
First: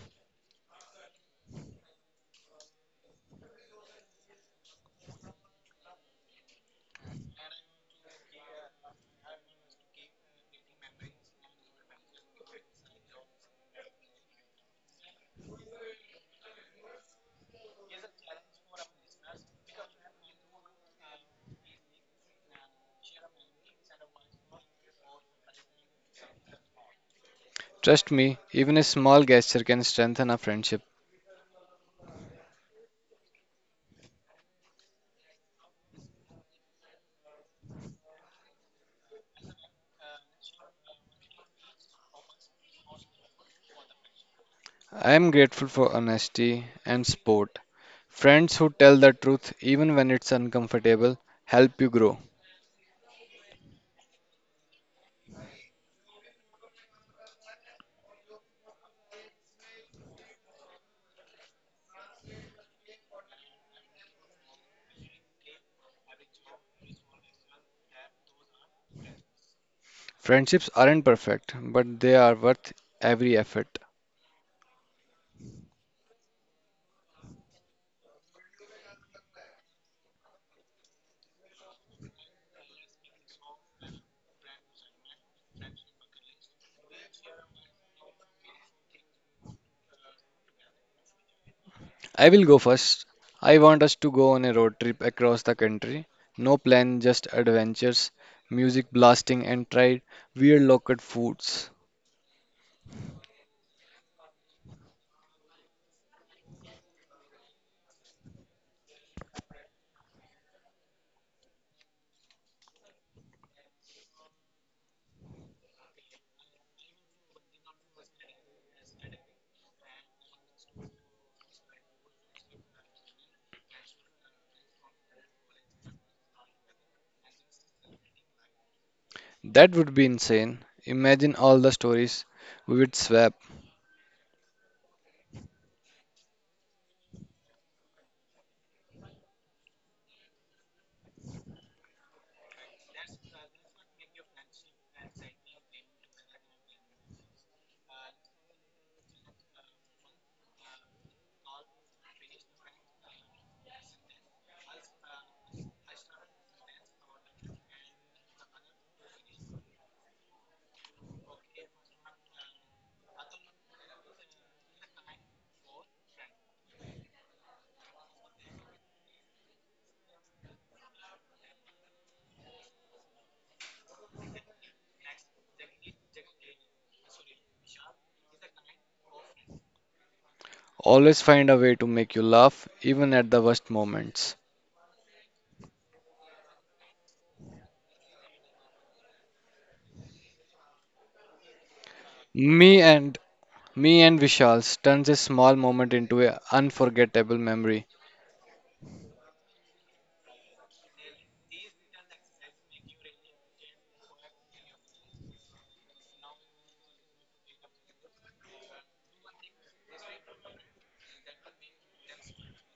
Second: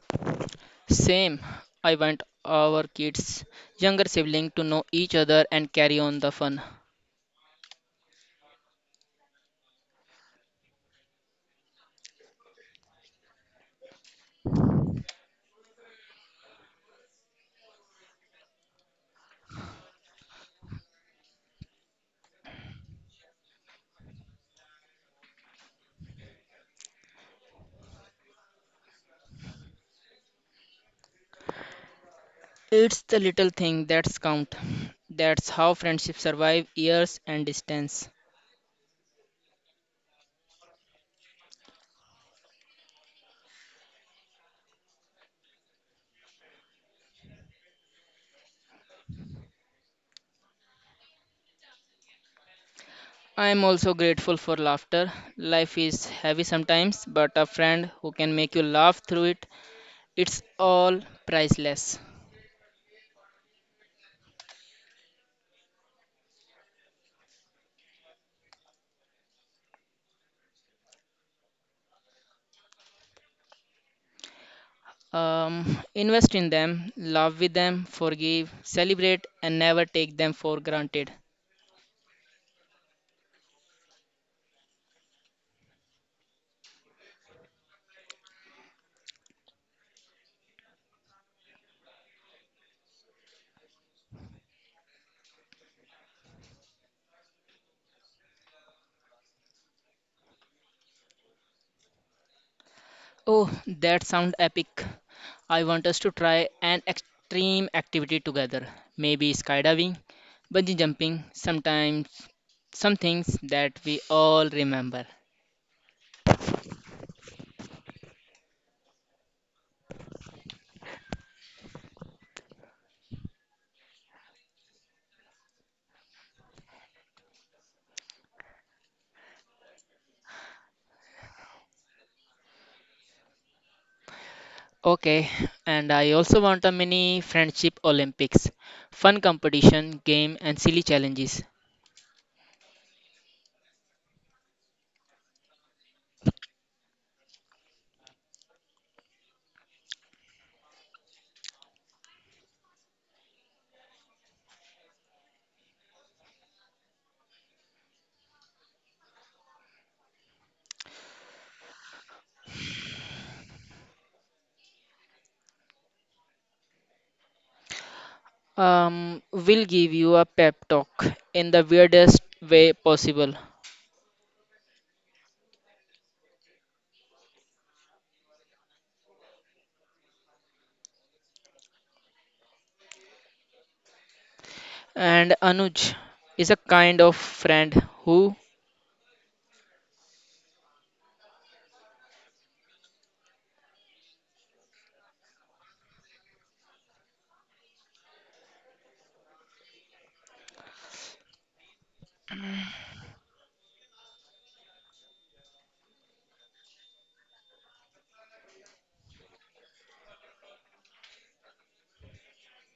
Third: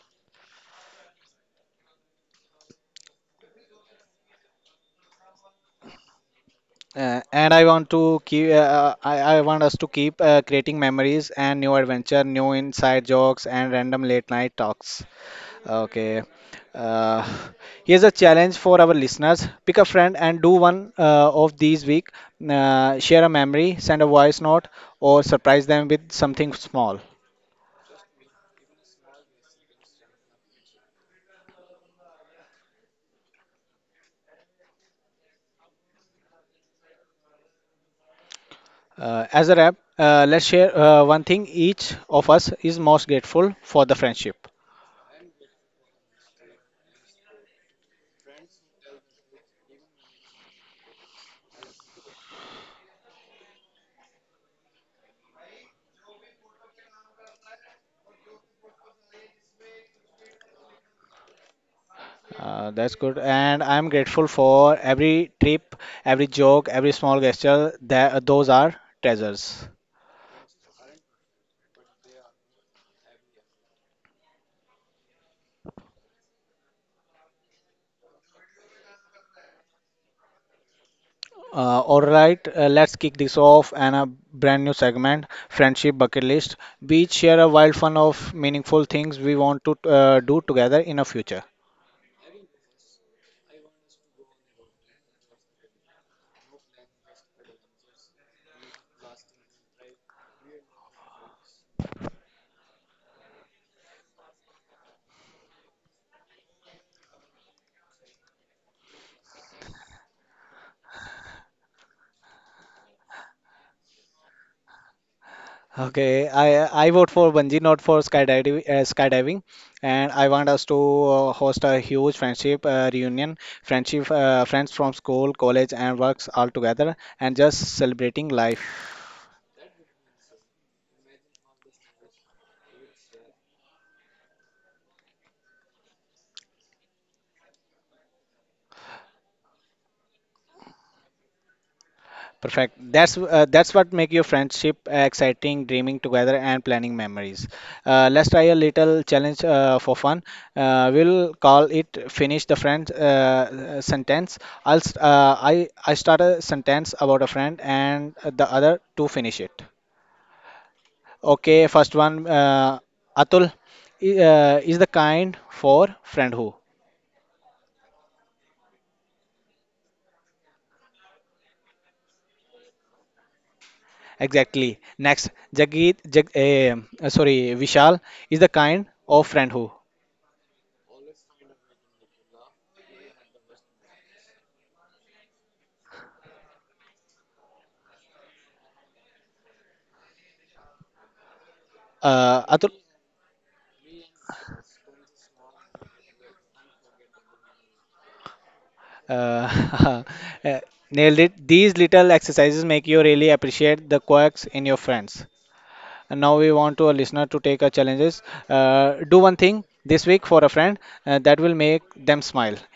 Speaker 3: Same, I want our kids, younger sibling to know each other and carry on the fun.
Speaker 1: And I want to keep. I want us to keep creating memories and new adventure, new inside jokes, and random late night talks. Okay. Uh, Here's a challenge for our listeners: pick a friend and do one of these week. Share a memory, send a voice note, or surprise them with something small.
Speaker 2: Trust me, even a small gesture can strengthen a friendship.
Speaker 3: It's the little thing that's count. That's how friendships survive years and distance.
Speaker 1: As a wrap, let's share one thing each of us is most grateful for the friendship.
Speaker 2: I am grateful for honesty and support. Friends who tell the truth, even when it's uncomfortable, help you grow.
Speaker 3: I am also grateful for laughter. Life is heavy sometimes, but a friend who can make you laugh through it, it's all priceless.
Speaker 1: That's good, and I'm grateful for every trip, every joke, every small gesture. That Those are treasures.
Speaker 2: Friendships aren't perfect, but they are worth every effort.
Speaker 3: Invest in them, love with them, forgive, celebrate, and never take them for granted.
Speaker 1: All right, let's kick this off and a brand new segment, friendship bucket list. We each share a wild fun of meaningful things we want to do together in the future.
Speaker 2: I will go first. I want us to go on a road trip across the country. No plan, just adventures, music blasting, and try weird local foods.
Speaker 3: Oh, that sounds epic. I want us to try an extreme activity together. Maybe skydiving, bungee jumping, sometimes some things that we all remember.
Speaker 1: Okay, I vote for bungee, not for skydiving. Skydiving, and I want us to host a huge friendship reunion, friends from school, college, and works all together, and just celebrating life.
Speaker 2: That would be insane. Imagine all the stories we would swap.
Speaker 3: Okay, and I also want a mini friendship Olympics, fun competition, game, and silly challenges.
Speaker 1: Perfect. That's what make your friendship exciting, dreaming together and planning memories. Let's try a little challenge for fun. We'll call it finish the friend sentence. I'll st- I start a sentence about a friend and the other to finish it. Okay, first one. Atul is the kind for friend who.
Speaker 3: We'll give you a pep talk in the weirdest way possible.
Speaker 1: Exactly. Next, Jagit, Jag, eh, sorry, Vishal is the kind of friend who.
Speaker 2: Always find a way to make you laugh, even at the worst moments.
Speaker 3: And Anuj is a kind of friend who,
Speaker 1: Atul,
Speaker 2: Me and me and Vishal's turns a small moment into an unforgettable memory.
Speaker 1: Uh, uh, Nailed it. These little exercises make you really appreciate the quirks in your friends. And now we want to a listener to take our challenges. Do one thing this week for a friend that will make them smile. Uh,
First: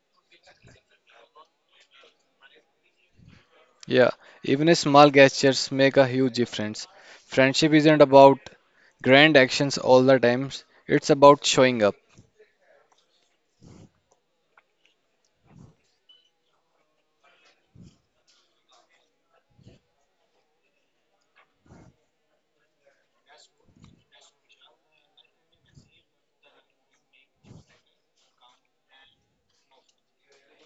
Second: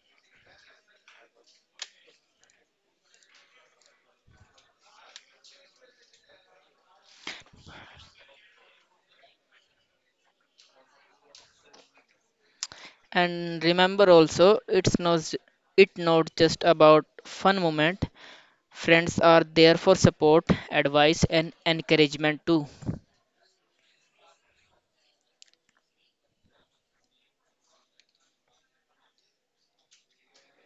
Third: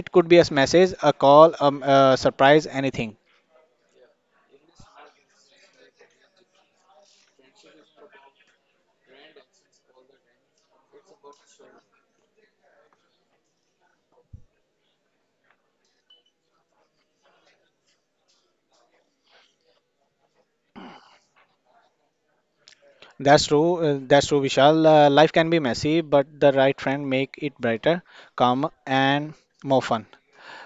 Speaker 1: it could be a message, a call, a surprise, anything.
Speaker 2: Yeah, even a small gestures make a huge difference. Friendship isn't about grand actions all the times. It's about showing up.
Speaker 3: and remember also, it's not just about fun moment. Friends are there for support, advice, and encouragement too.
Speaker 1: That's true. That's true, Vishal. Life can be messy, but the right friend make it brighter, calmer, and more fun.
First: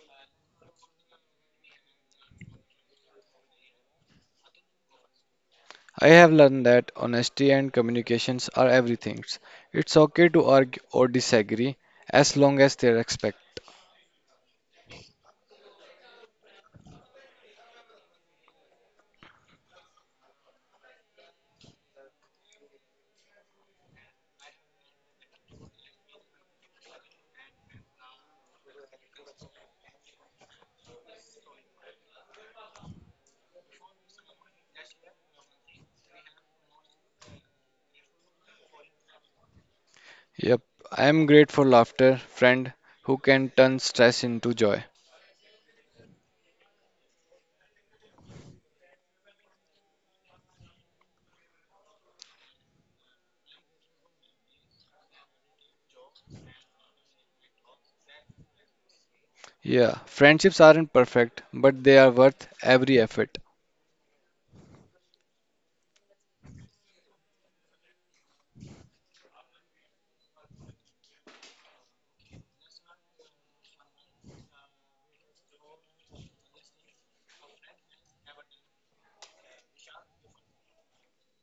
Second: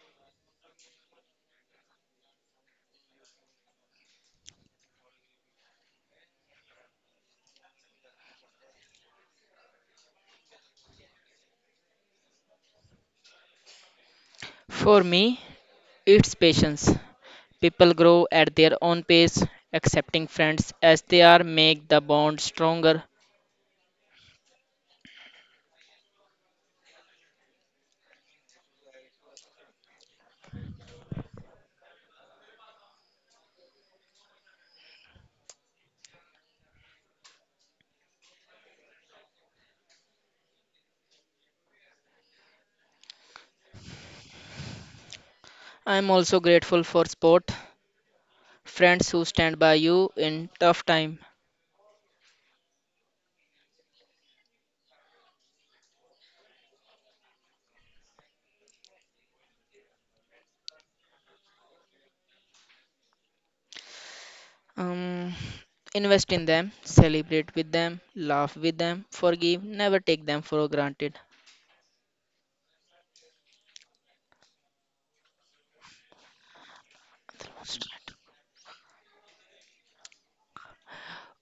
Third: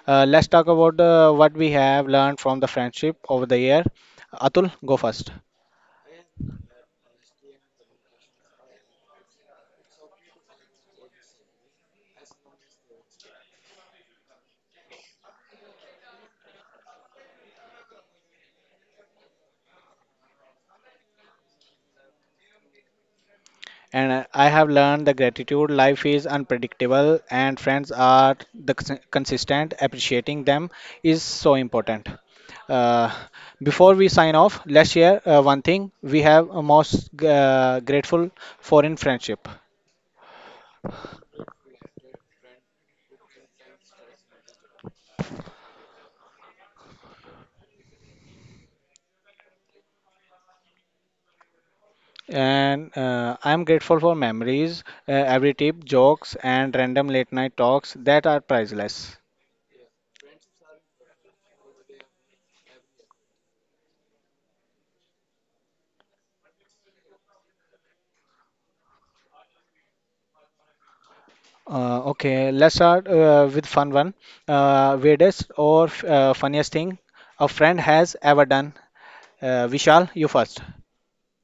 Speaker 1: Let's talk about what we have learned from the friendship over the year. Atul, go first.
Speaker 2: I have learned that honesty and communications are everything. It's okay to argue or disagree as long as they're respected.
Speaker 3: For me, it's patience. People grow at their own pace, accepting friends as they are make the bond stronger.
Speaker 1: And I have learned the gratitude. Life is unpredictable, and friends are the consistent. Appreciating them is so important. Uh, Before we sign off, let's share one thing we have most grateful for in friendship.
Speaker 2: Yep, I am great for laughter, friend who can turn stress into joy.
Speaker 3: I'm also grateful for sport, friends who stand by you in tough time.
Speaker 1: And I am grateful for memories, every tip, jokes, and random late night talks that are priceless.
Speaker 2: Yeah, friendships aren't perfect, but they are worth every effort.
Speaker 3: Um, Invest in them, celebrate with them, laugh with them, forgive, never take them for granted.
Speaker 1: Okay, let's start with fun one. Weirdest or funniest thing a friend has ever done. Vishal, you first.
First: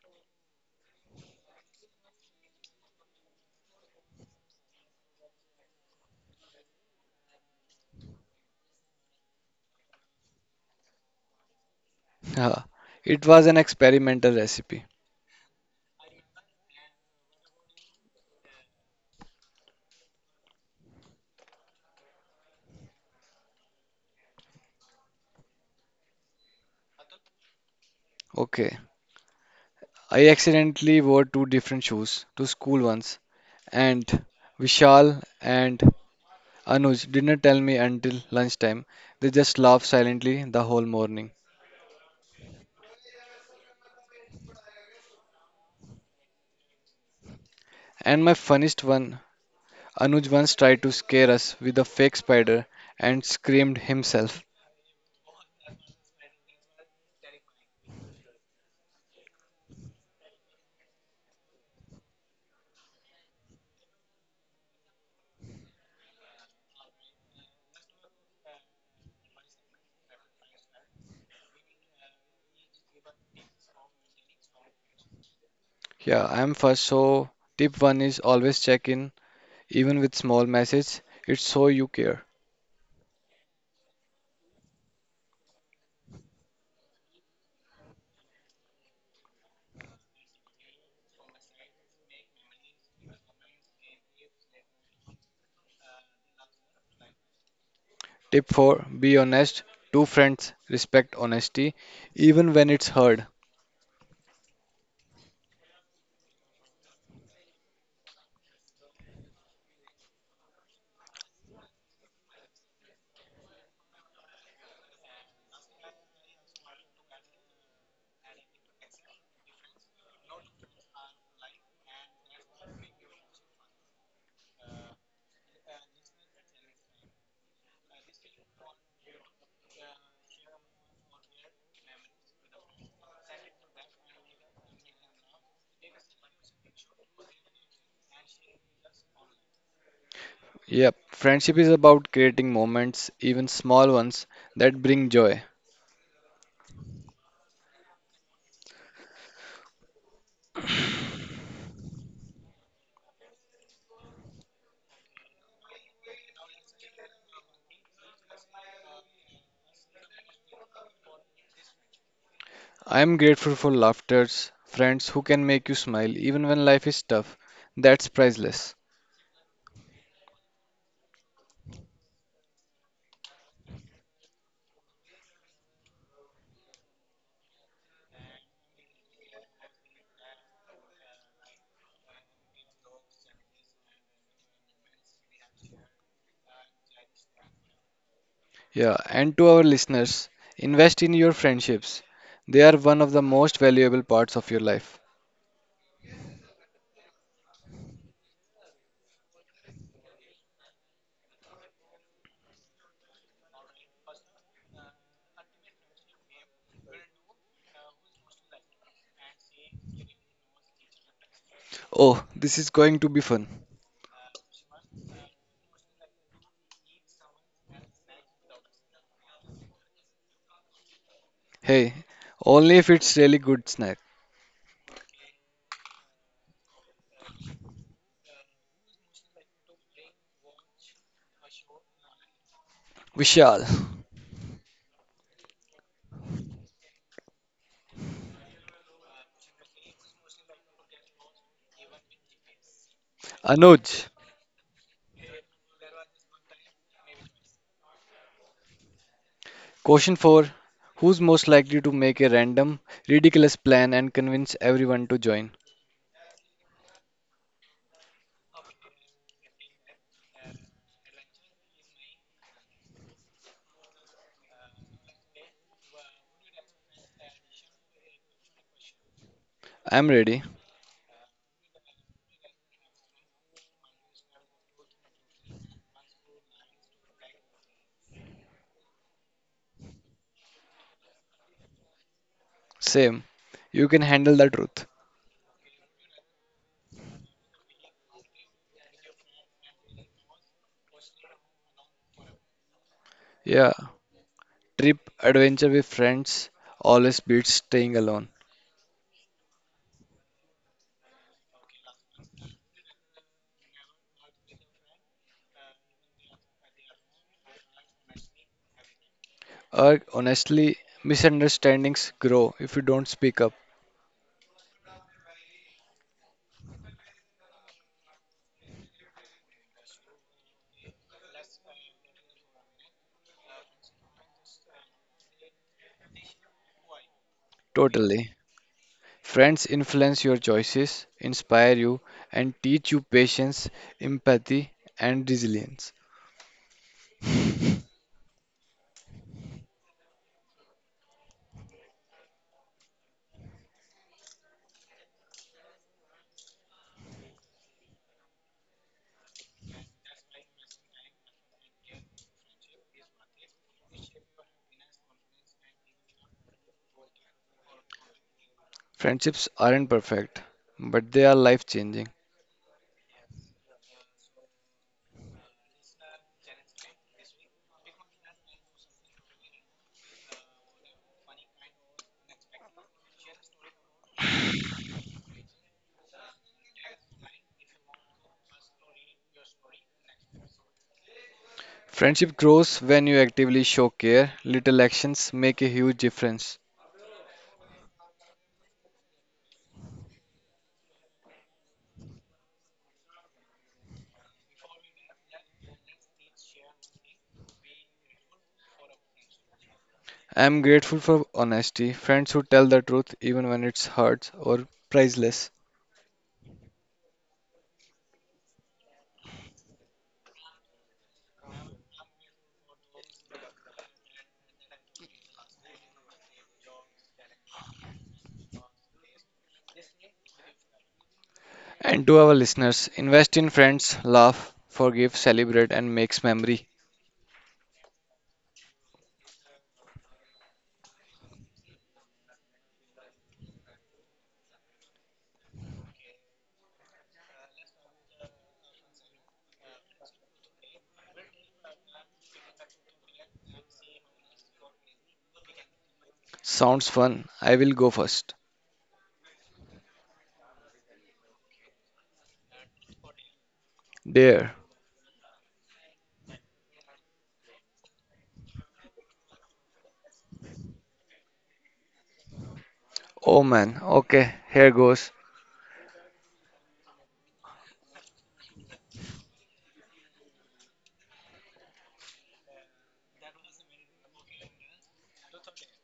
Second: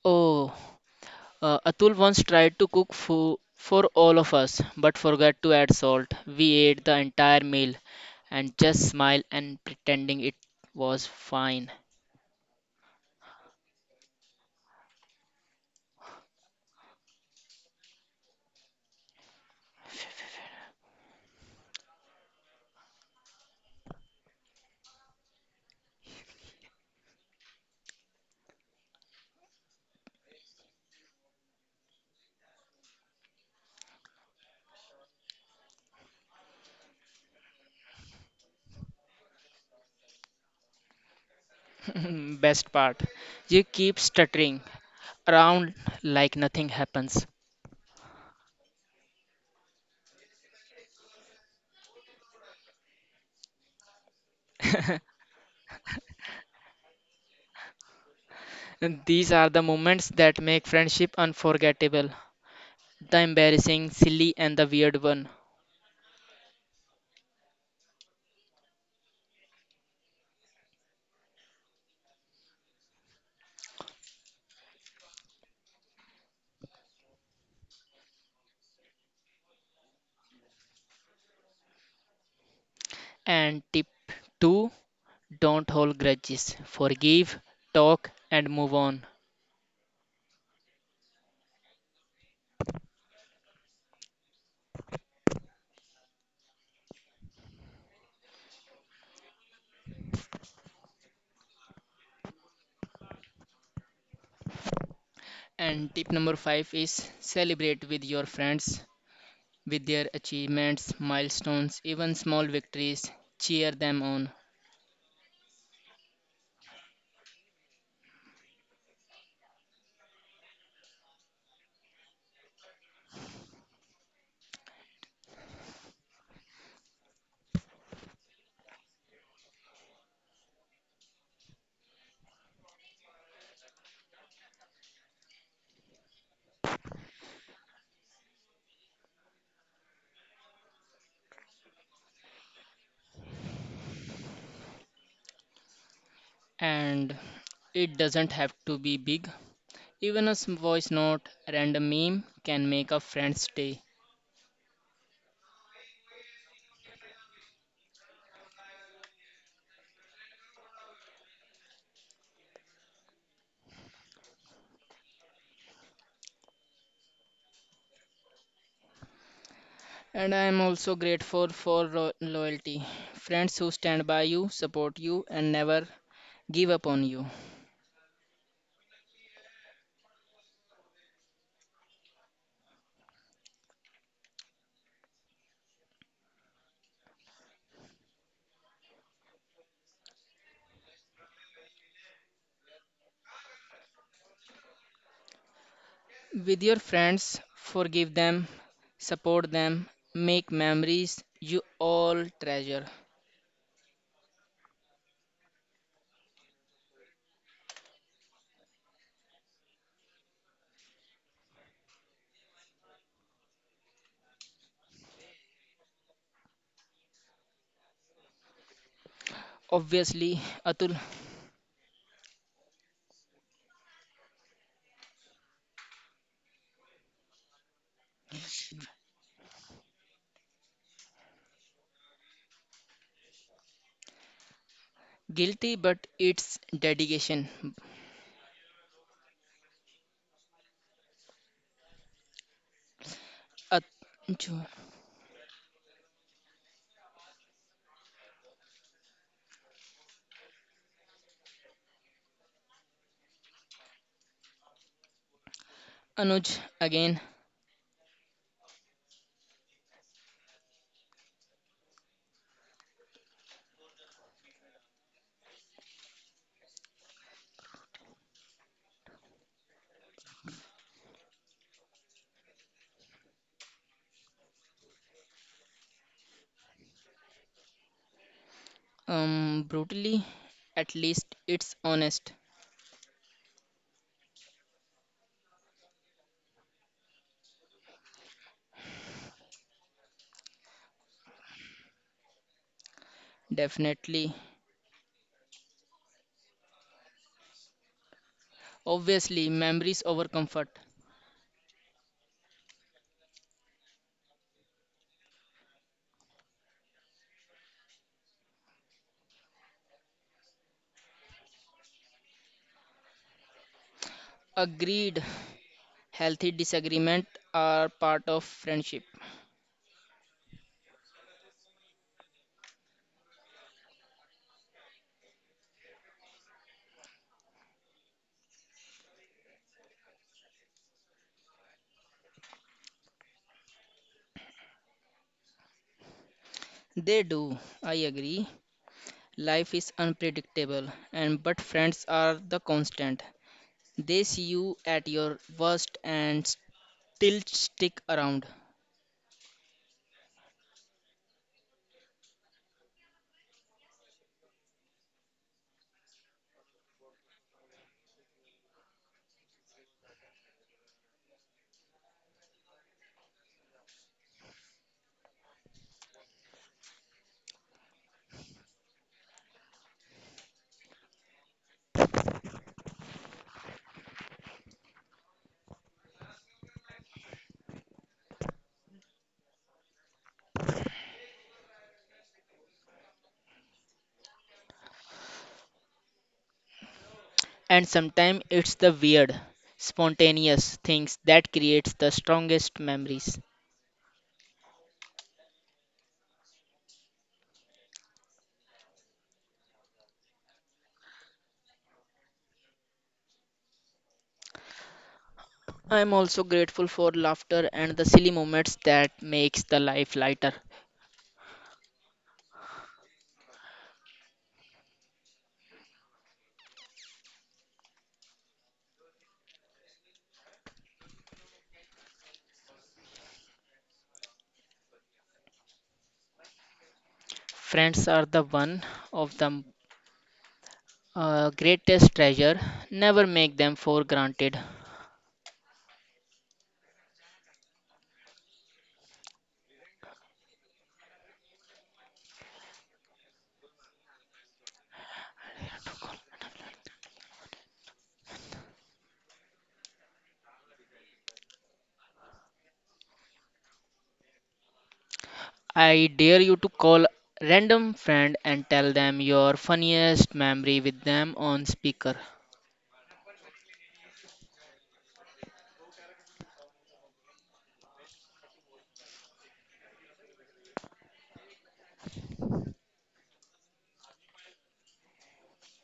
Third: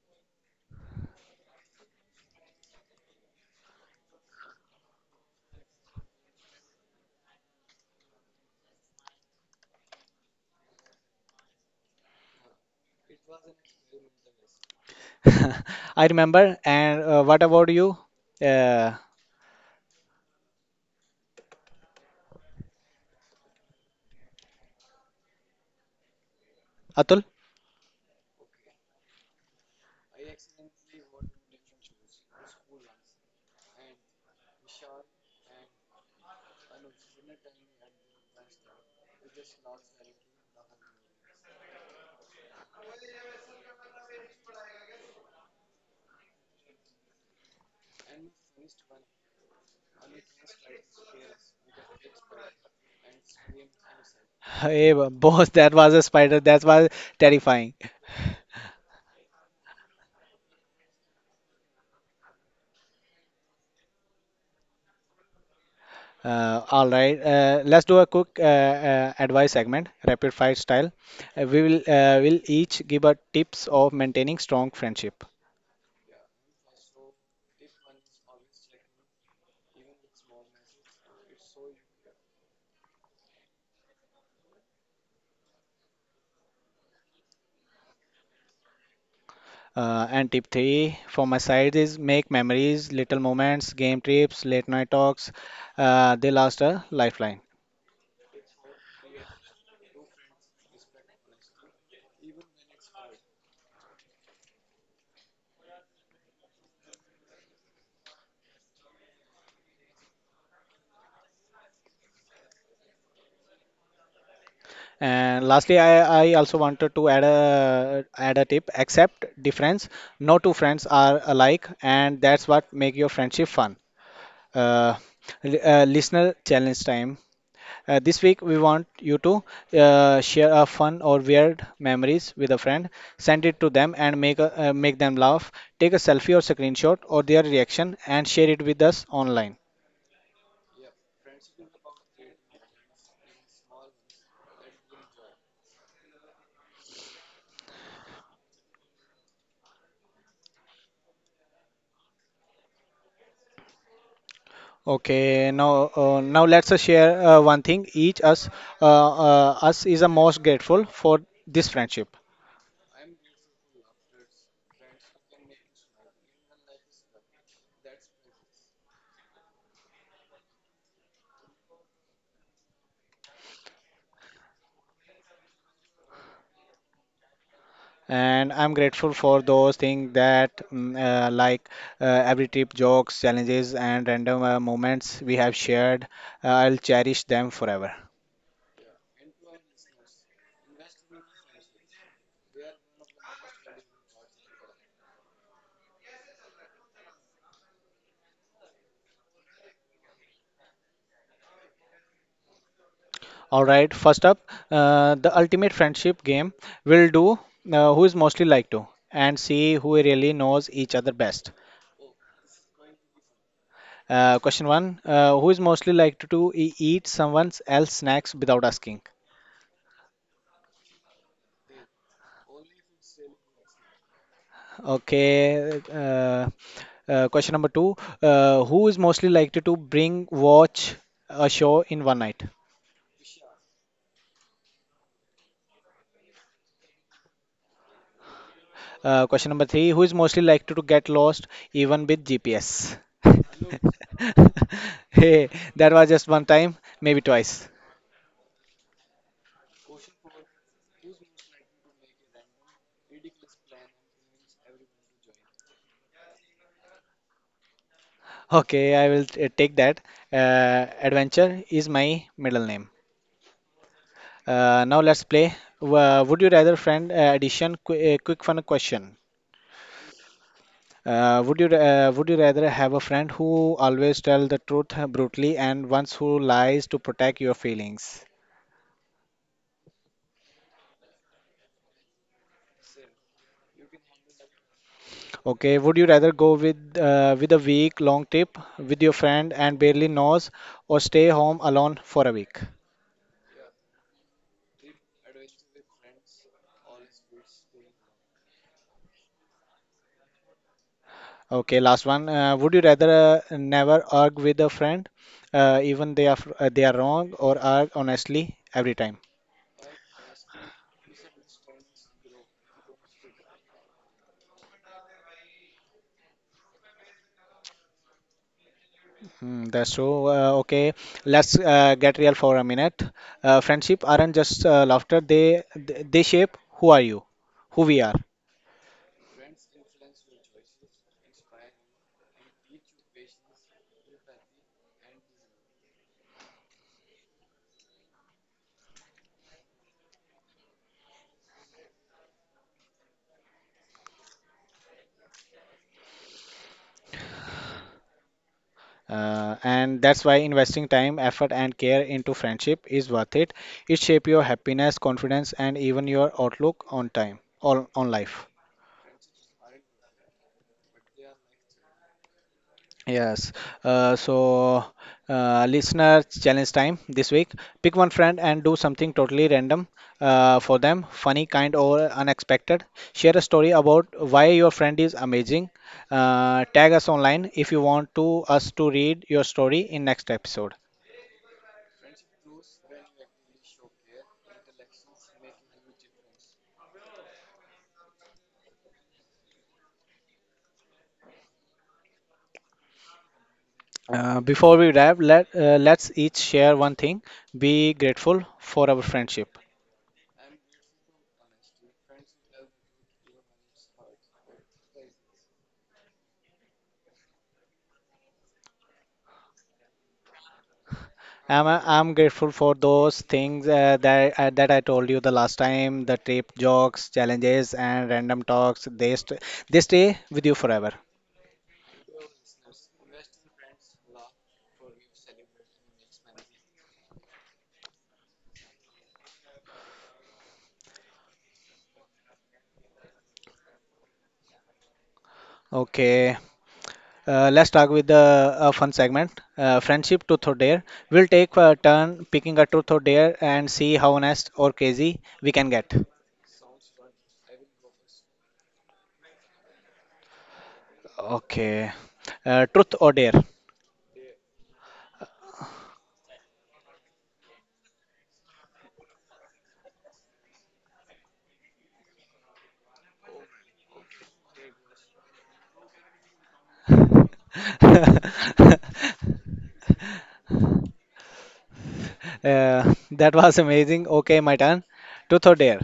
Speaker 3: Oh, Atul once tried to cook for all of us but forgot to add salt. We ate the entire meal and just smiled and pretending it was fine.
Speaker 2: Haha, it was an experimental recipe.
Speaker 1: I remember. And what about you, uh, Atul?
Speaker 2: Okay, I accidentally wore two different shoes to school once, and Vishal and Anuj didn't tell me until lunchtime. They just laughed silently the whole morning.
Speaker 3: Best part, you keep stuttering around like nothing happens.
Speaker 2: And my funniest one, Anuj once tried to scare us with a fake spider and screamed himself.
Speaker 1: Hey, boss, that was a spider. That was terrifying.
Speaker 3: And these are the moments that make friendship unforgettable, the embarrassing, silly, and the weird one.
Speaker 1: All right, let's do a quick advice segment, rapid fire style. We will each give a tips of maintaining strong friendship.
Speaker 2: Yeah, I'm first. So, tip one is always check in, even with small message. It's so you care.
Speaker 3: And tip 2, don't hold grudges, forgive, talk, and move on.
Speaker 1: And tip three from my side is make memories, little moments, game trips, late night talks. They last a lifeline.
Speaker 2: Tip four, be honest. Two friends respect honesty, even when it's hard.
Speaker 3: And tip number five is celebrate with your friends with their achievements, milestones, even small victories. Cheer them on.
Speaker 1: And lastly, I also wanted to add a tip. Accept difference. No two friends are alike, and that's what make your friendship fun. Uh, Listener challenge time. This week we want you to share a fun or weird memories with a friend. Send it to them and make make them laugh. Take a selfie or screenshot or their reaction and share it with us online.
Speaker 2: Yep, friendship is about creating moments, even small ones, that bring joy.
Speaker 3: And it doesn't have to be big. Even a voice note, a random meme can make a friend's day.
Speaker 1: Okay, now let's share one thing each us us is the most grateful for this friendship,
Speaker 2: I'm grateful for laughters, friends who can make you smile even when life is tough. That's priceless.
Speaker 3: And I am also grateful for loyalty. Friends who stand by you, support you, and never give up on you.
Speaker 1: and I'm grateful for those things that like uh, every trip, jokes, challenges, and random moments we have shared. I'll cherish them forever.
Speaker 2: Yeah, and to our listeners, invest in your friendships. They are one of the most valuable parts of your life.
Speaker 3: With your friends, forgive them, support them, make memories you all treasure.
Speaker 1: All right, first up, the ultimate friendship game will do who is mostly like to and see who really knows each other best.
Speaker 2: Oh, this is going to be fun.
Speaker 1: Question one, who is mostly likely to eat someone else snacks without asking?
Speaker 3: Obviously, Atul,
Speaker 2: Hey, only if it's really good snack.
Speaker 1: Okay. Question number two, who is mostly likely to bring watch a show in one night?
Speaker 2: Vishal,
Speaker 3: guilty, but it's dedication.
Speaker 1: Question number three, who is mostly likely to get lost even with GPS?
Speaker 2: Anuj,
Speaker 3: At- Anuj,
Speaker 1: Hey, that was just one time, maybe twice.
Speaker 2: question 4. Who's most likely to make a random, ridiculous plan and convince everyone to join?
Speaker 3: Anuj, again,
Speaker 1: Okay, I will take that. Adventure is my middle name. Now let's play. Would you rather friend addition? Qu Quick fun question.
Speaker 2: I'm ready.
Speaker 1: Would you would you rather have a friend who always tell the truth brutally and ones who lies to protect your feelings?
Speaker 3: brutally, at least it's honest.
Speaker 2: Same. You can handle the truth.
Speaker 1: Okay. Would you rather go with a week long trip with your friend and barely knows, or stay home alone for a week?
Speaker 2: Yeah,
Speaker 3: Definitely.
Speaker 2: trip adventure with friends always beats staying alone.
Speaker 3: Obviously, memories over comfort.
Speaker 1: Okay. Last one. Would you rather never argue with a friend, even they are fr- they are wrong, or argue honestly every time?
Speaker 2: Or honestly, misunderstandings grow if you don't speak up.
Speaker 3: Agreed. Healthy disagreement are part of friendship.
Speaker 1: Mm, that's so. Okay, let's get real for a minute. Friendship aren't just laughter; they shape who are you, who we are,
Speaker 2: Totally. Friends influence your choices, inspire you, and teach you patience, empathy, and resilience.
Speaker 3: They do. I agree. Life is unpredictable, and but friends are the constant. They see you at your worst and still stick around.
Speaker 1: and that's why investing time, effort, and care into friendship is worth it. It shapes your happiness, confidence, and even your outlook on time, on life.
Speaker 2: Friendships aren't perfect, but they are life changing.
Speaker 1: Yes. So, listener challenge time this week. Pick one friend and do something totally random for them, funny, kind, or unexpected. Share a story about why your friend is amazing. Tag us online if you want to us to read your story in next episode.
Speaker 2: Friendship grows when you actively show care. Little actions make a huge difference.
Speaker 3: And sometimes it's the weird, spontaneous things that creates the strongest memories.
Speaker 1: Before we wrap, let's each share one thing. Be grateful for our friendship.
Speaker 2: I am grateful for honesty, friends who tell the truth even when it hurts or priceless.
Speaker 3: I am also grateful for laughter and the silly moments that makes the life lighter.
Speaker 1: I'm grateful for those things that I told you the last time, the trip jokes, challenges, and random talks. They stay with you forever.
Speaker 2: And to our listeners, invest in friends, laugh, forgive, celebrate, and makes memory.
Speaker 3: Friends are the one of the greatest treasure. Never make them for granted.
Speaker 1: Okay, let's talk with the a fun segment, friendship truth or dare. We'll take a turn picking a truth or dare and see how honest or crazy we can get.
Speaker 2: Sounds fun. I will go first.
Speaker 1: Okay, truth or dare.
Speaker 2: Dear,
Speaker 3: I dare you to call random friend and tell them your funniest memory with them on speaker.
Speaker 2: oh man, okay, here goes.
Speaker 1: That was amazing. Okay, my turn. Truth or dare?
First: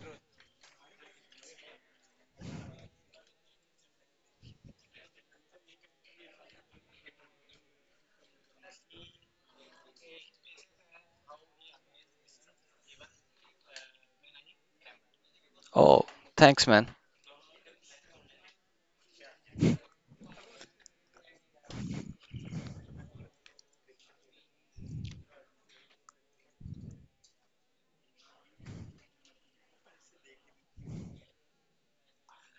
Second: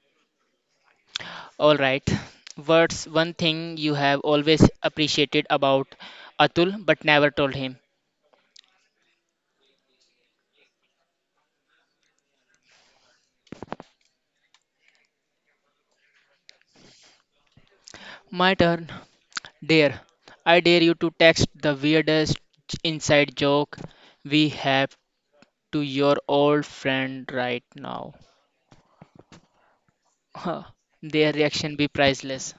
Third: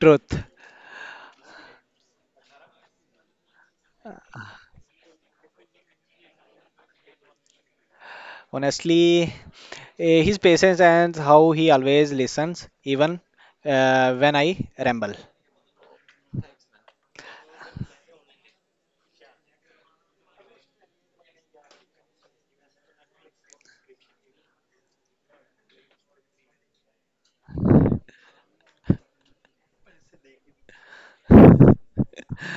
Speaker 1: Truth.
Speaker 3: All right. What's one thing you have always appreciated about Atul but never told him?
Speaker 1: Honestly, his patience and how he always listens, even when I ramble.
Speaker 2: Oh, thanks man.
Speaker 3: My turn. Dare. I dare you to text the weirdest inside joke we have to your old friend right now. Huh. Their reaction be priceless.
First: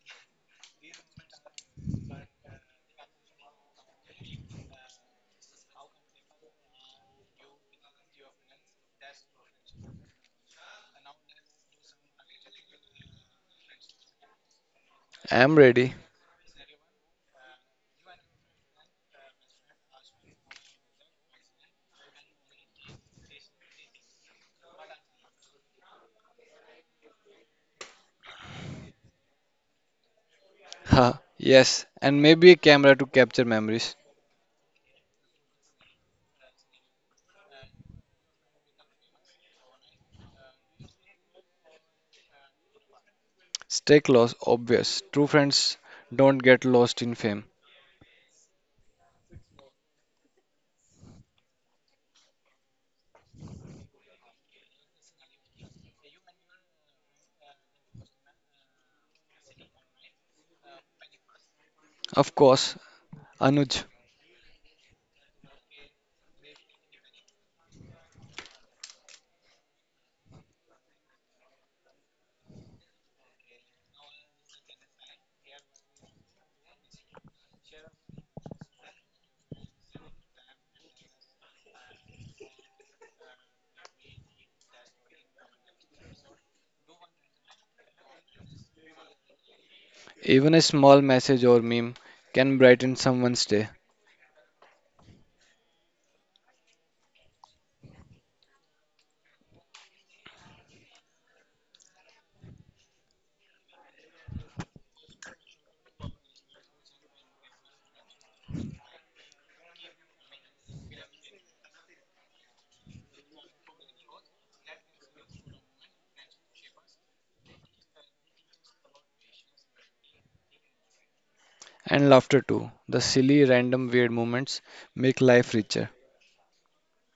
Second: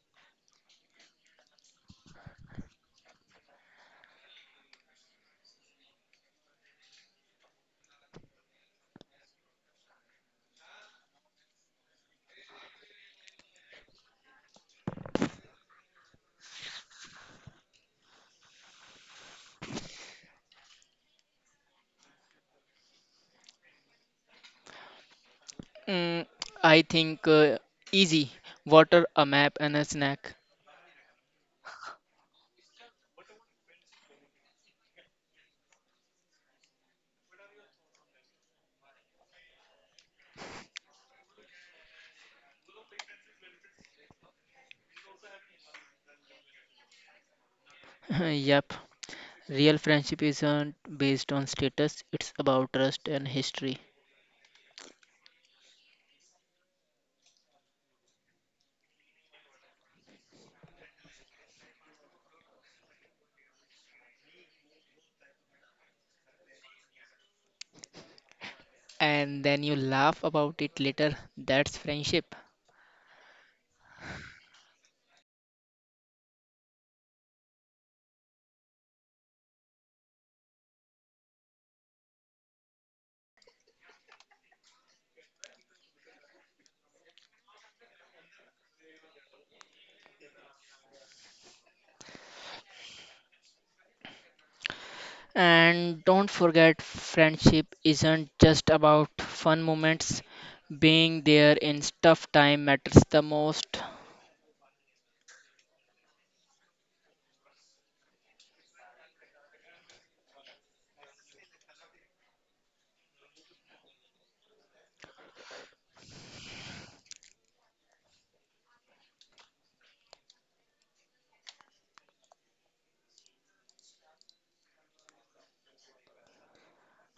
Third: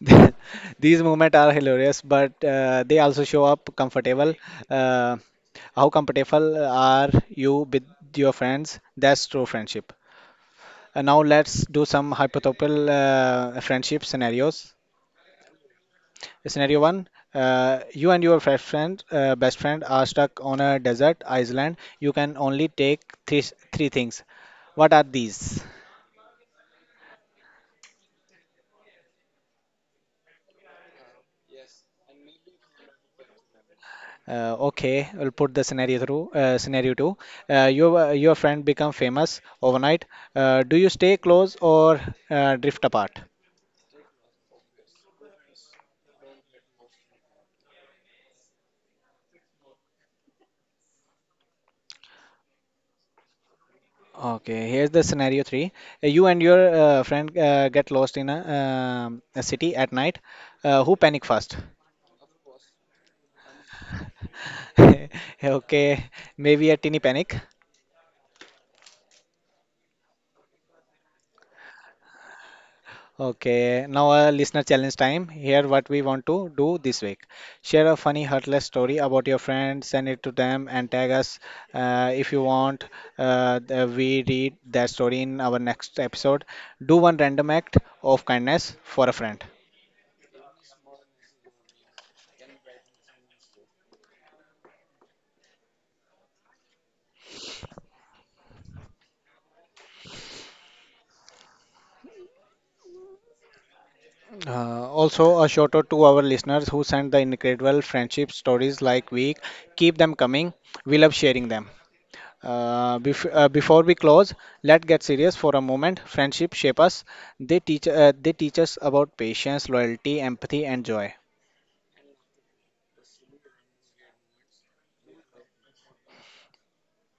Speaker 1: These moments are hilarious, but they also show up comfortable. Uh, how comfortable are you with your friends? That's true friendship. And now let's do some hypothetical friendship scenarios.
Speaker 2: I'm ready.
Speaker 1: Scenario one: you and your best friend are stuck on a desert island. You can only take three, three things. What are these?
Speaker 3: Mm, I think easy. Water, a map, and a snack.
Speaker 2: Ha, yes, and maybe a camera to capture memories.
Speaker 1: Okay, we'll put the scenario through. Scenario two: your friend become famous overnight. Do you stay close or drift apart?
Speaker 2: Stay close, obvious. True friends don't get lost in fame.
Speaker 3: Yep. Real friendship isn't based on status, it's about trust and history.
Speaker 1: Okay, here's the scenario three. You and your friend get lost in a city at night. Who panic first?
Speaker 2: Of course, Anuj,
Speaker 1: Okay, maybe a teeny panic.
Speaker 3: And then you laugh about it later. That's friendship.
Speaker 1: Okay, now a listener challenge time. Here, what we want to do this week. Share a funny, heartless story about your friend, send it to them, and tag us if you want. We read that story in our next episode. Do one random act of kindness for a friend.
Speaker 2: even a small message or meme can brighten someone's day.
Speaker 3: And don't forget, friendship isn't just about fun moments. Being there in tough time matters the most.
Speaker 1: Also, a shout out to our listeners who send the incredible friendship stories like we keep them coming. We love sharing them. Before we close, let's get serious for a moment. Friendship shape us. They teach us about patience, loyalty, empathy, and joy.
Speaker 2: And laughter too. The silly, random, weird moments make life richer.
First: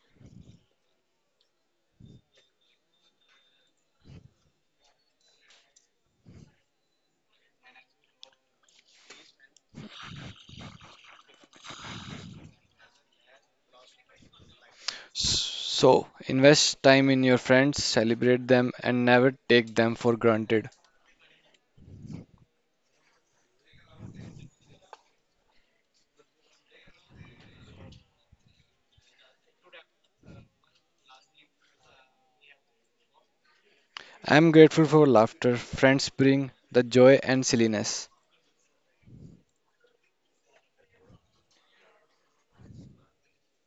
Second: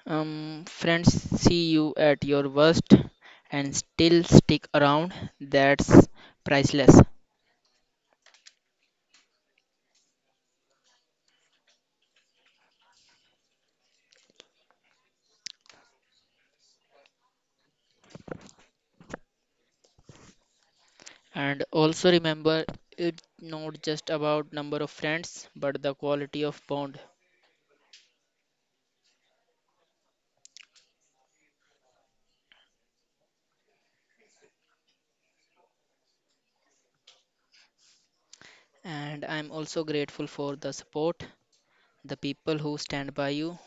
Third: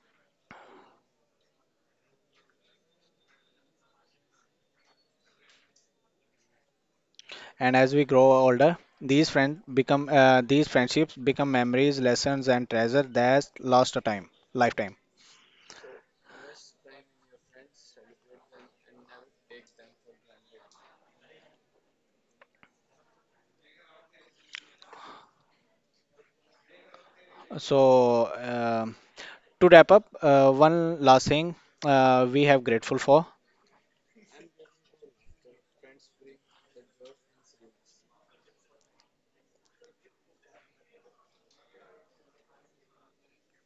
Speaker 3: Friends see you at your worst and still stick around, that's priceless.
Speaker 1: And as we grow older, these friendships become memories, lessons, and treasure that last a time lifetime.
Speaker 2: So, invest time in your friends, celebrate them, and never take them for granted.
Speaker 3: And also remember, it's not just about number of friends, but the quality of bond.
Speaker 1: So, to wrap up, one last thing we have grateful for,
Speaker 2: I'm grateful for laughter. Friends bring the joy and silliness.
Speaker 3: And I'm also grateful for the support, the people who stand by you,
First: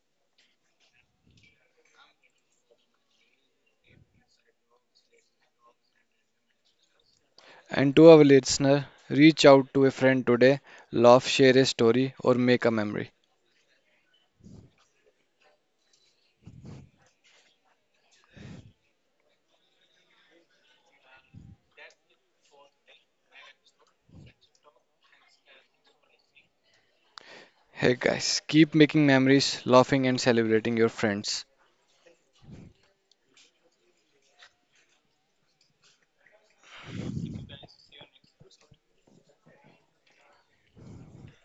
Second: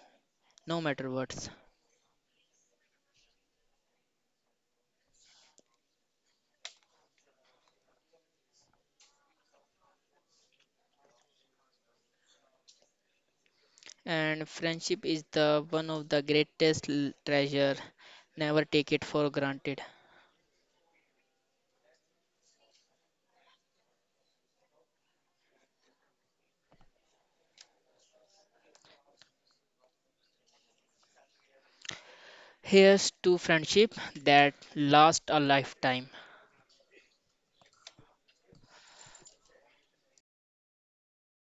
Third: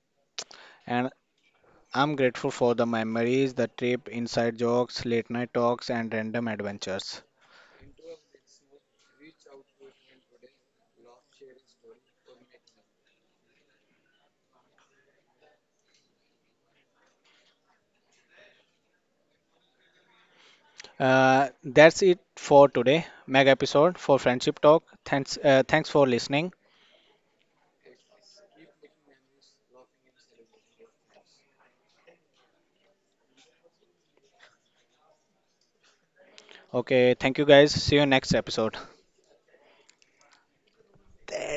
Speaker 3: no
Speaker 1: and
Speaker 3: matter what.
Speaker 1: I'm grateful for the memories, the trip, inside jokes, late night talks, and random adventures.
Speaker 2: And to our listener, reach out to a friend today, laugh, share a story, or make a memory.
Speaker 3: And friendship is the one of the greatest treasure. Never take it for granted.
Speaker 1: That's it for today, mega episode for Friendship Talk. Thanks, thanks for listening.
Speaker 2: Hey guys, keep making memories, laughing, and celebrating your friends.
Speaker 3: Here's to friendship that lasts a lifetime.
Speaker 1: Okay, thank you guys. See you next episode.